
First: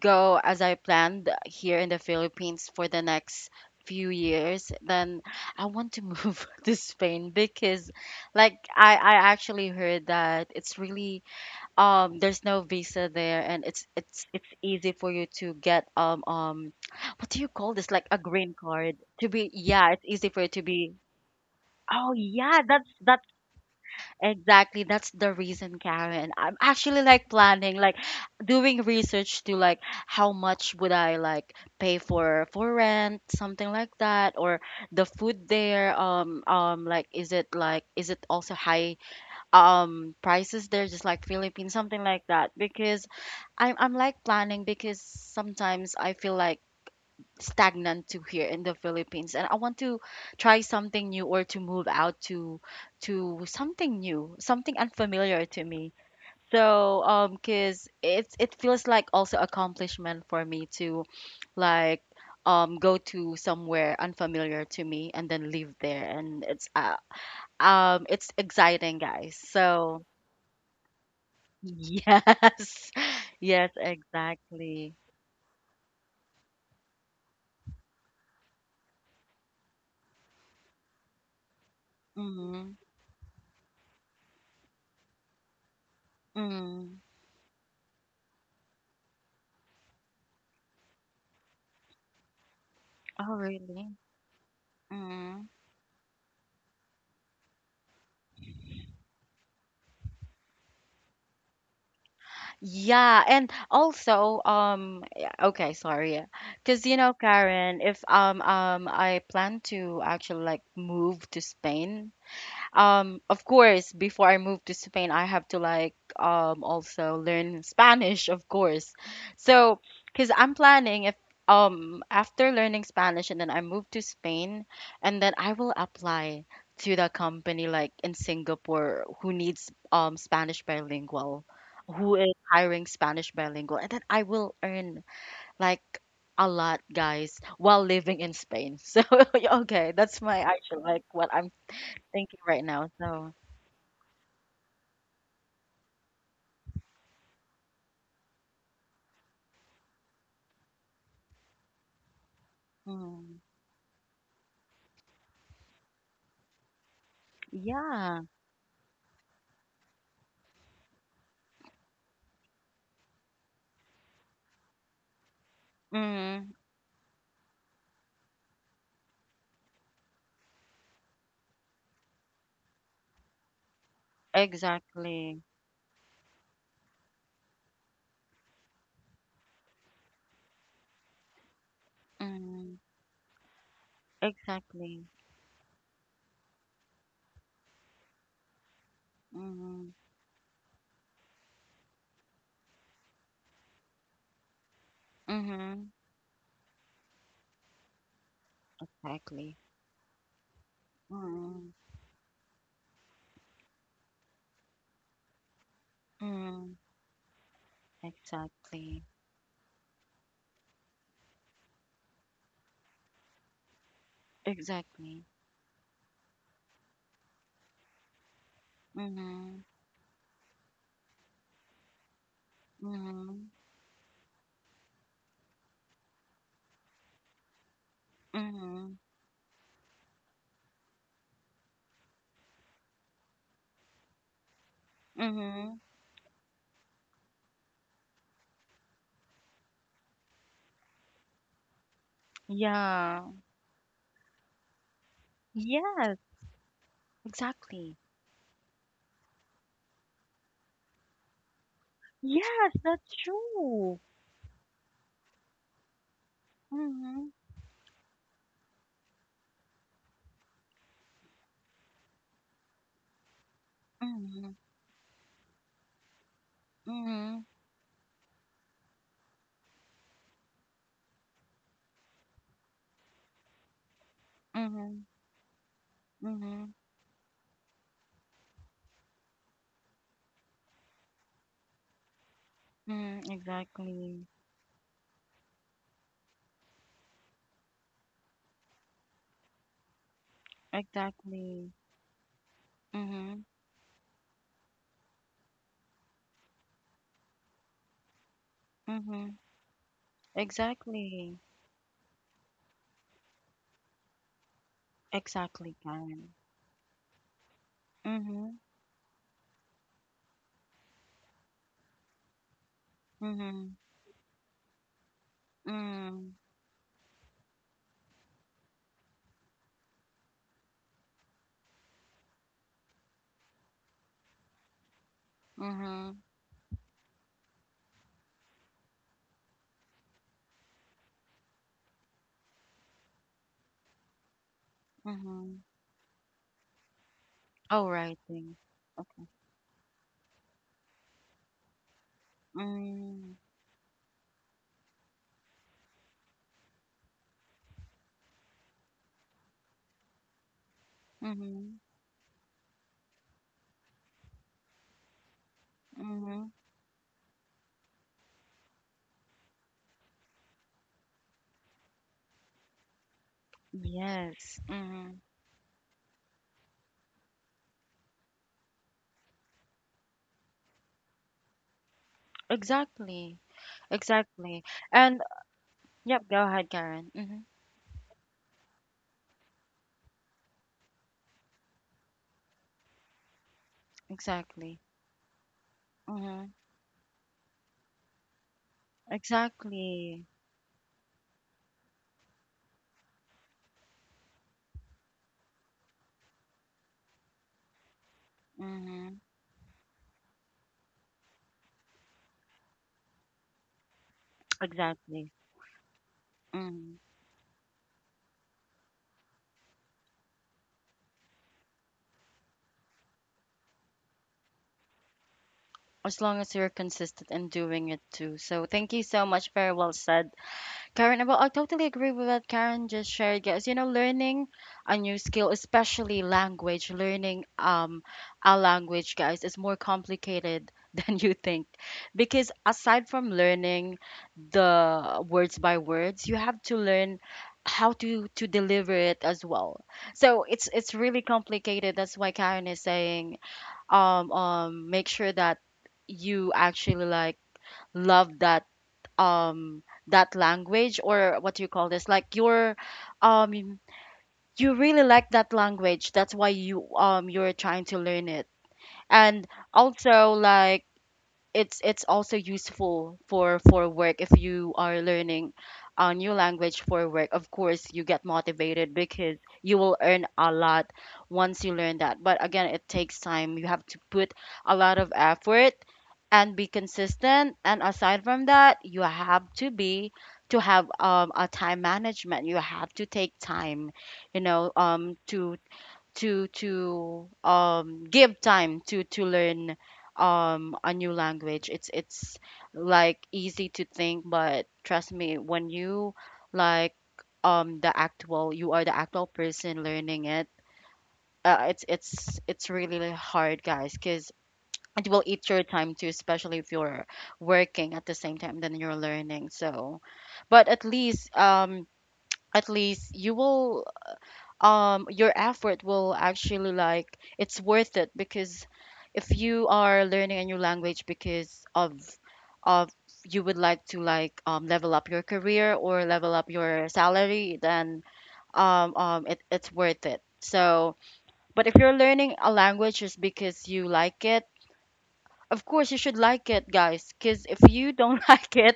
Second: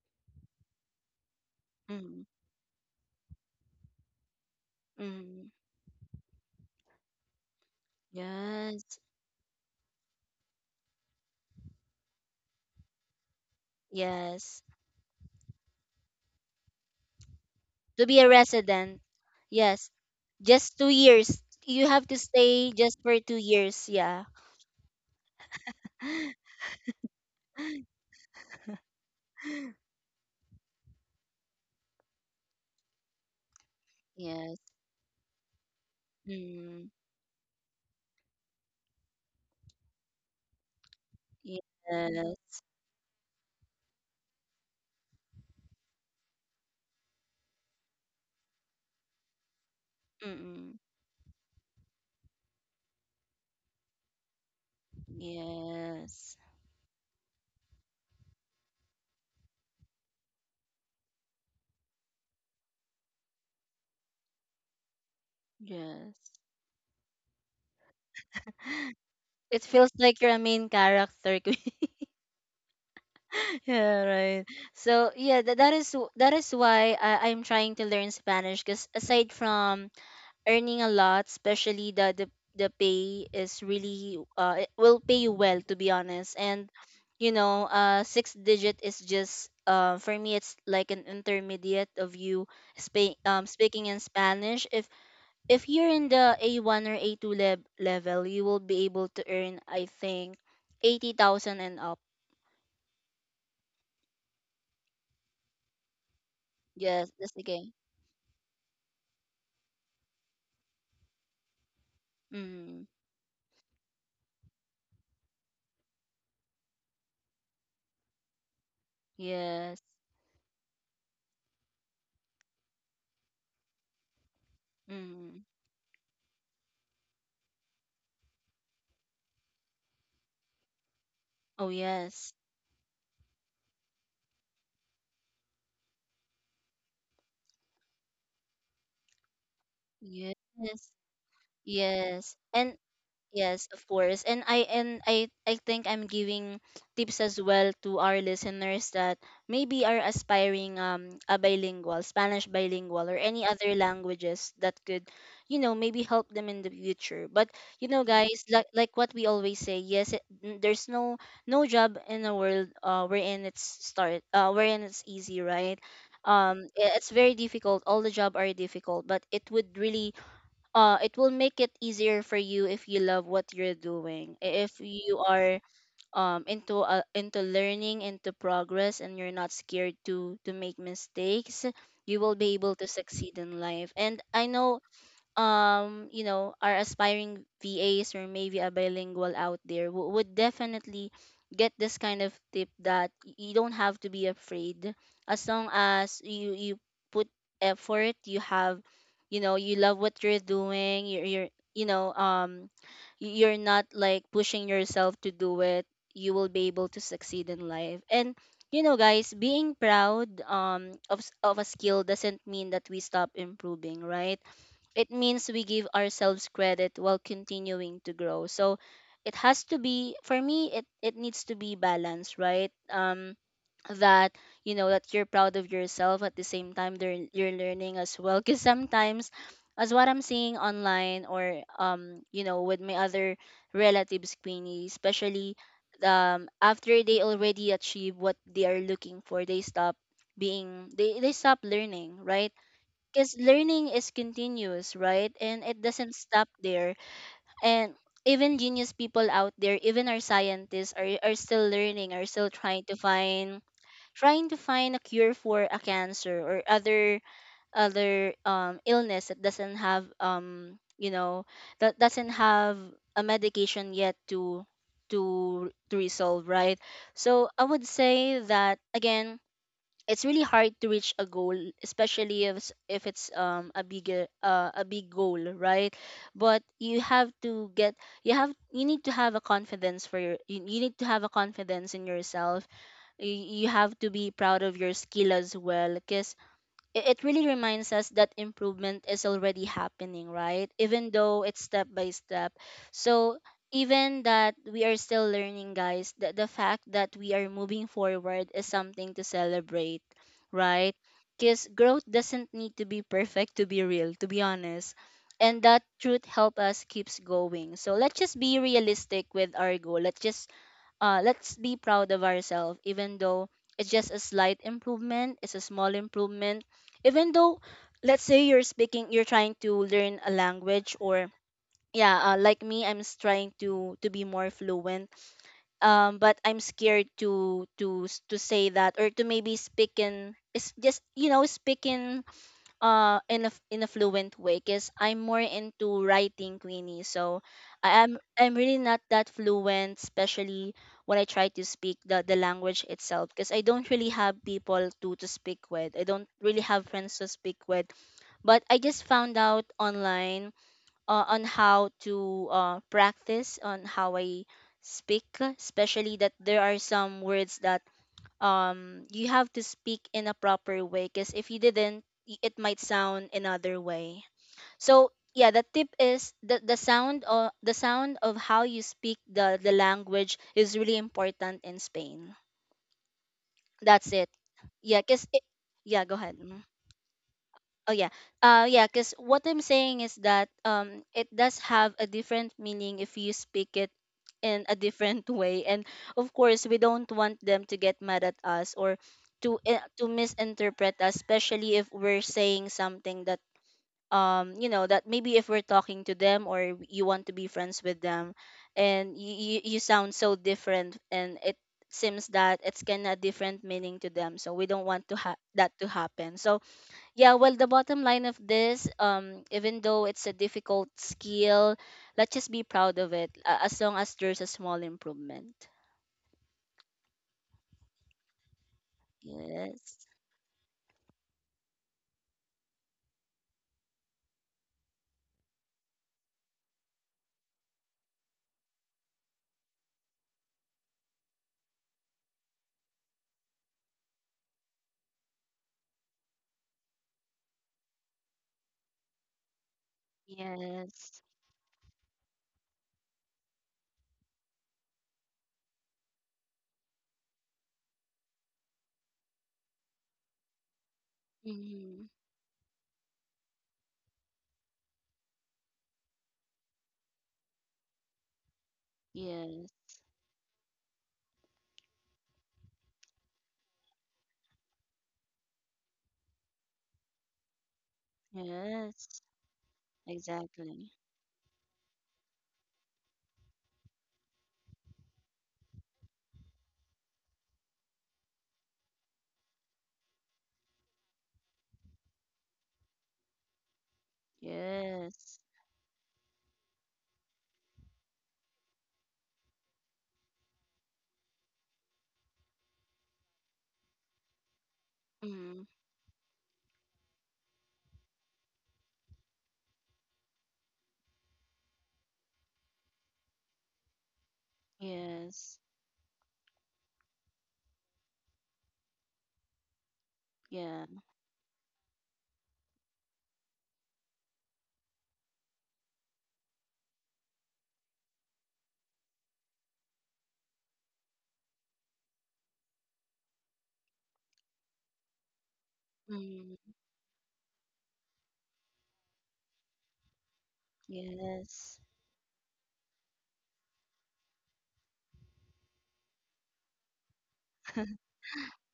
Speaker 1: go as I planned here in the
Speaker 2: Mm.
Speaker 1: Philippines for the next few years, then
Speaker 2: Mm.
Speaker 1: I want to move [laughs] to Spain because like,
Speaker 2: Yes.
Speaker 1: I actually heard that it's really there's no visa there and it's
Speaker 2: Yes,
Speaker 1: easy for you to get what do you call this? Like
Speaker 2: to
Speaker 1: a
Speaker 2: be a
Speaker 1: green card
Speaker 2: resident.
Speaker 1: to be,
Speaker 2: Yes,
Speaker 1: yeah, it's easy for you to
Speaker 2: just two
Speaker 1: be.
Speaker 2: years. You have
Speaker 1: Oh
Speaker 2: to
Speaker 1: yeah,
Speaker 2: stay
Speaker 1: that's
Speaker 2: just
Speaker 1: that.
Speaker 2: for two years, yeah.
Speaker 1: Exactly, that's the reason, Karen.
Speaker 2: [gasps]
Speaker 1: I'm actually like planning, like doing research to like how much would I like pay for rent, something like that,
Speaker 2: Yes.
Speaker 1: or the food there.
Speaker 2: Mm.
Speaker 1: Like is it like, is it also high prices there, just like Philippines, something like that.
Speaker 2: Yes.
Speaker 1: Because I'm like planning because sometimes I feel like stagnant to here in the Philippines, and I want to try
Speaker 2: Mm-mm.
Speaker 1: something new or to move out to something new, something unfamiliar to me.
Speaker 2: Yes.
Speaker 1: So cuz it's, it feels like also accomplishment for me to like go to somewhere unfamiliar to me and then live there,
Speaker 2: Yes.
Speaker 1: and it's, it's exciting, guys.
Speaker 2: It feels
Speaker 1: So
Speaker 2: like you're a main character. [laughs] Queen.
Speaker 1: [laughs] yes. Yes,
Speaker 2: Yeah, right.
Speaker 1: exactly.
Speaker 2: So yeah, that, that is that is why I'm trying to learn Spanish, because aside from earning a lot, especially the
Speaker 1: Mhm.
Speaker 2: pay is really it will pay you well, to be honest. And
Speaker 1: Mm.
Speaker 2: you know, six digit is just for me, it's like an intermediate of you
Speaker 1: Oh
Speaker 2: speaking
Speaker 1: really?
Speaker 2: in Spanish.
Speaker 1: Mm-hmm.
Speaker 2: If you're in the A1 or A2 level, you will be able to earn, I think, 80,000 and up.
Speaker 1: Yeah, and also, yeah, okay, sorry, because you
Speaker 2: Yes,
Speaker 1: know,
Speaker 2: that's the game.
Speaker 1: Karen, if I plan to actually like move to Spain,
Speaker 2: Mm.
Speaker 1: of course, before I moved to Spain, I have to like also learn Spanish, of course. So,
Speaker 2: Yes.
Speaker 1: because I'm planning if, after learning Spanish and then I move to Spain and then
Speaker 2: Mm.
Speaker 1: I will apply to the company like in Singapore who needs Spanish bilingual,
Speaker 2: Oh,
Speaker 1: who
Speaker 2: yes.
Speaker 1: is hiring Spanish bilingual, and then I will earn like a lot, guys, while living in Spain. [laughs] So, okay, that's
Speaker 2: Yes.
Speaker 1: my actual like what I'm
Speaker 2: Yes.
Speaker 1: thinking right
Speaker 2: And—
Speaker 1: now. So.
Speaker 2: yes, of course. And I I think I'm giving tips as well to our listeners that maybe are aspiring a bilingual, Spanish bilingual or
Speaker 1: Mm.
Speaker 2: any other languages that could, you know, maybe help them in the future. But you know,
Speaker 1: Yeah.
Speaker 2: guys, like what we always say, yes, there's no no job in the world wherein it's start wherein it's easy, right?
Speaker 1: Mm.
Speaker 2: It's very difficult. All the job are difficult, but it would really it will make it easier for you if you love what you're doing. If you
Speaker 1: Exactly.
Speaker 2: are into learning, into progress, and you're not scared to make mistakes, you will be able
Speaker 1: Mm.
Speaker 2: to succeed in life. And I know
Speaker 1: Exactly.
Speaker 2: you know, our aspiring VAs or maybe a bilingual out there
Speaker 1: Mm.
Speaker 2: would definitely get this kind of tip, that you don't have to be afraid. As long
Speaker 1: Mm-hmm.
Speaker 2: as you put effort, you have, you know,
Speaker 1: Exactly.
Speaker 2: you love what you're doing, you're,
Speaker 1: Mm.
Speaker 2: you know, you're not like pushing yourself to do it, you will be
Speaker 1: Mm.
Speaker 2: able to succeed in life. And you know,
Speaker 1: Exactly.
Speaker 2: guys, being proud of of a skill doesn't mean that we stop improving, right? It
Speaker 1: Exactly.
Speaker 2: means we give ourselves credit while continuing to grow. So it
Speaker 1: Mm-hmm.
Speaker 2: has to be— for me, it needs to be balanced, right?
Speaker 1: Mm-hmm.
Speaker 2: That you know that you're proud of yourself, at the same time, you're learning as well. Because
Speaker 1: Mm-hmm.
Speaker 2: sometimes, as what I'm seeing online, or you know, with my other relatives, Queenie, especially
Speaker 1: Mm-hmm.
Speaker 2: after they already achieve what they are looking for, they stop being— they stop learning, right?
Speaker 1: Yeah.
Speaker 2: Because learning is continuous, right? And it
Speaker 1: Yes.
Speaker 2: doesn't stop there. And
Speaker 1: Exactly.
Speaker 2: even genius people out there, even our scientists are still learning, are still
Speaker 1: Yes,
Speaker 2: trying to
Speaker 1: that's
Speaker 2: find—
Speaker 1: true.
Speaker 2: a cure for a cancer or other
Speaker 1: Mm-hmm.
Speaker 2: illness that doesn't have, you know, that doesn't have a medication yet
Speaker 1: Mm-hmm.
Speaker 2: to resolve, right?
Speaker 1: Mm-hmm.
Speaker 2: So I would say that again, it's really hard to reach a goal, especially if it's a bigger a
Speaker 1: Mm-hmm.
Speaker 2: big goal, right?
Speaker 1: Mm-hmm.
Speaker 2: But you have to get— you need to have a confidence for your— you need to have a confidence in yourself.
Speaker 1: Mm-hmm.
Speaker 2: You have to
Speaker 1: Exactly.
Speaker 2: be proud of your skill as well, cause it really reminds us that improvement is already happening, right? Even though it's
Speaker 1: Exactly.
Speaker 2: step by step. So
Speaker 1: Mm-hmm.
Speaker 2: even that we are still learning, guys, the fact that we are moving forward is something to
Speaker 1: Mm-hmm.
Speaker 2: celebrate, right?
Speaker 1: Exactly.
Speaker 2: Because growth doesn't need to be perfect to be real, to be honest. And
Speaker 1: Exactly,
Speaker 2: that truth
Speaker 1: Karen.
Speaker 2: help us keeps going. So let's just
Speaker 1: Mhm.
Speaker 2: be realistic with our goal. Let's just let's be proud of ourselves, even though
Speaker 1: Mhm.
Speaker 2: it's just a slight improvement, it's a small
Speaker 1: Mm.
Speaker 2: improvement, even though, let's say, you're speaking— you're trying to learn a language, or yeah, like me, I'm trying to be more fluent,
Speaker 1: Mhm.
Speaker 2: but I'm scared to to say that, or to maybe speak in— it's just, you know, speaking in a in a fluent way, because I'm more
Speaker 1: Mhm.
Speaker 2: into writing, Queenie, so
Speaker 1: All right then.
Speaker 2: I'm really not
Speaker 1: Okay.
Speaker 2: that fluent, especially when I try to speak the language itself,
Speaker 1: Mm.
Speaker 2: because I don't really have people to speak with, I don't really have friends to speak with. But I just found out online on
Speaker 1: Mhm.
Speaker 2: how to practice on how I speak, especially that
Speaker 1: Mhm.
Speaker 2: there are some words that you have to speak in a proper way, because if you didn't— it might sound another way.
Speaker 1: Yes.
Speaker 2: So
Speaker 1: Mhm.
Speaker 2: yeah, the tip is the sound of how you speak the language is really important in Spain.
Speaker 1: Exactly.
Speaker 2: That's it.
Speaker 1: Exactly.
Speaker 2: Yeah,
Speaker 1: And
Speaker 2: cause— yeah, go
Speaker 1: yep,
Speaker 2: ahead.
Speaker 1: go ahead, Karen. Mhm.
Speaker 2: Oh yeah. Yeah, cuz what I'm saying is that it does have a different meaning if you speak it in a
Speaker 1: Exactly.
Speaker 2: different [laughs] way, and of
Speaker 1: Mhm.
Speaker 2: course, we don't want them to get mad at us, or to to
Speaker 1: Exactly.
Speaker 2: misinterpret us, especially if we're saying something that, you know, that maybe if we're talking to them, or you want to be friends with them, and
Speaker 1: Mhm.
Speaker 2: you sound so different, and it seems that it's kind of different meaning to them, so we don't want to
Speaker 1: Exactly.
Speaker 2: that to happen. So
Speaker 1: Mhm.
Speaker 2: yeah, well, the bottom line of this, even though it's a difficult skill, let's just be proud of it, as long as there's a small improvement.
Speaker 1: As long as you're consistent in doing it too. So thank you so much. Very well
Speaker 2: Yes,
Speaker 1: said. Karen, well, I totally agree with what Karen just shared, guys. You know, learning a new skill, especially language, learning a language, guys, is more complicated [laughs] than you think. Because aside from learning the words by words, you have to learn how to deliver it as well. So it's really
Speaker 2: yes,
Speaker 1: complicated. That's why Karen is saying, make sure that you actually like love that um that language, or what do you call this,
Speaker 2: mm-hmm.
Speaker 1: like you're um you really like that language, that's why you you're trying to learn it. And
Speaker 2: Yes,
Speaker 1: also like, it's also useful for work. If you are learning a new language for work, of course you get motivated
Speaker 2: yes,
Speaker 1: because you will earn a lot
Speaker 2: exactly.
Speaker 1: once you learn that. But again, it takes time, you have to put a lot of effort and be consistent. And aside from that, you have to be, to have a time management. You have to take time, you know,
Speaker 2: Yes,
Speaker 1: to to give time to learn a new language. It's like easy to think, but trust me,
Speaker 2: mm,
Speaker 1: when you like, the actual, you are the actual person learning it, it's really really hard, guys, because it will eat
Speaker 2: yes,
Speaker 1: your time too, especially if you're working at the same time than you're learning. So but
Speaker 2: yeah,
Speaker 1: at least you will your effort will actually like, it's worth it because if you are learning a new language because of you would like to like, level up your career or level up
Speaker 2: mm,
Speaker 1: your salary, then it, it's worth it. So but if
Speaker 2: yes,
Speaker 1: you're learning a language just because you like it, of course you should like it, guys, because if you don't [laughs] like it,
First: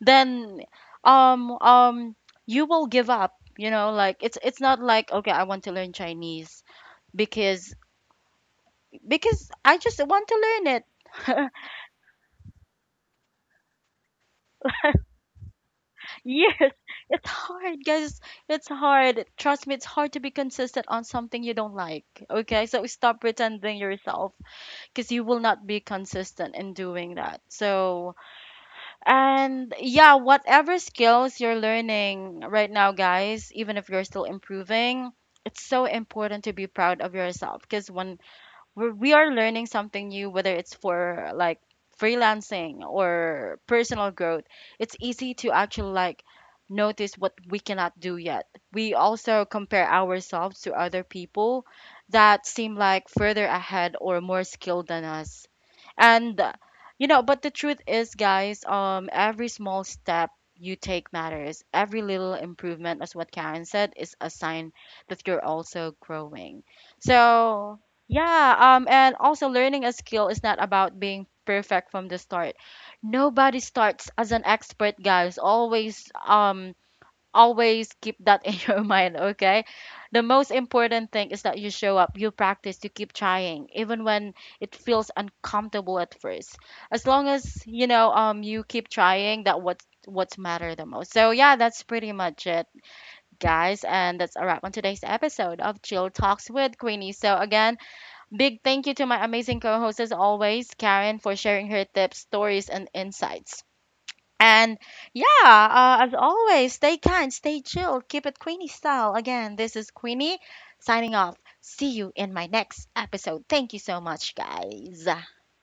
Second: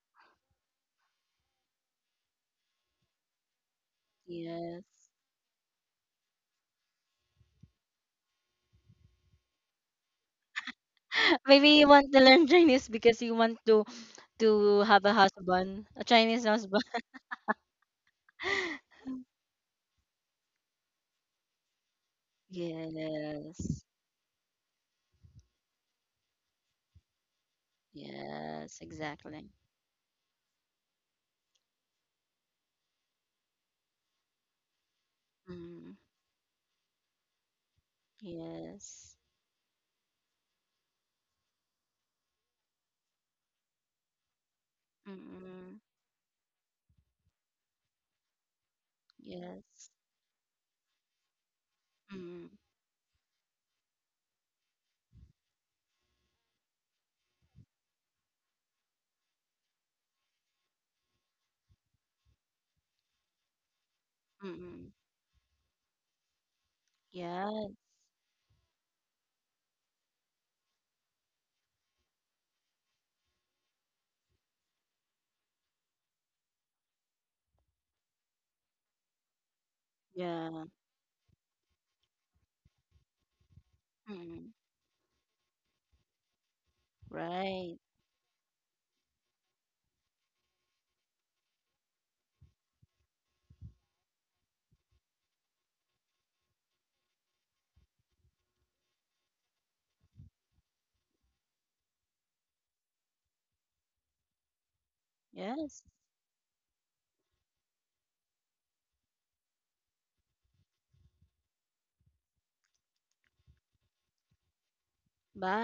Speaker 1: then um um you will give up, you know, like it's not
Speaker 2: yes.
Speaker 1: like, okay, I want to learn Chinese because because I just want to learn
Speaker 2: [laughs]
Speaker 1: it.
Speaker 2: Maybe
Speaker 1: [laughs]
Speaker 2: you want to learn Chinese because you want to have a husband, a Chinese
Speaker 1: Yes,
Speaker 2: husband.
Speaker 1: it's hard, guys. It's
Speaker 2: [laughs]
Speaker 1: hard. Trust me, it's hard to be consistent on something you don't like. Okay, so stop pretending
Speaker 2: Yes.
Speaker 1: yourself because you will not be consistent in doing that. So,
Speaker 2: Yes, exactly.
Speaker 1: and yeah, whatever skills you're learning right now, guys, even if you're still improving, it's so
Speaker 2: Mm,
Speaker 1: important to be proud of yourself because when we're, we
Speaker 2: yes.
Speaker 1: are learning something new, whether it's for like freelancing or personal growth. It's easy to
Speaker 2: Mm,
Speaker 1: actually like notice what we cannot do yet. We also compare
Speaker 2: yes.
Speaker 1: ourselves to other people that
Speaker 2: Mm,
Speaker 1: seem like further ahead or more skilled than us. And you know, but the truth is, guys, every small step you take matters. Every little improvement, as what Karen said, is a sign
Speaker 2: mm.
Speaker 1: that you're also growing.
Speaker 2: Yeah,
Speaker 1: So yeah, and also learning a skill is not about being perfect from the start. Nobody starts as an expert, guys. Always always keep that in [laughs] your mind, okay? The most
Speaker 2: yeah.
Speaker 1: important thing is that you show up, you practice, you keep trying, even when
Speaker 2: Mm,
Speaker 1: it feels uncomfortable at first. As long as,
Speaker 2: right.
Speaker 1: you know, you keep trying, that what's matter the most. So yeah, that's pretty much it, guys. And that's a wrap on today's episode of Chill Talks with Queenie. So again, big thank you to my amazing co-host as always, Karen, for sharing her tips, stories, and insights. And yeah,
Speaker 2: Yes.
Speaker 1: as always, stay kind, stay chill, keep it Queenie style. Again, this is Queenie signing off. See you in my next episode. Thank you so much, guys.
Speaker 2: Bye.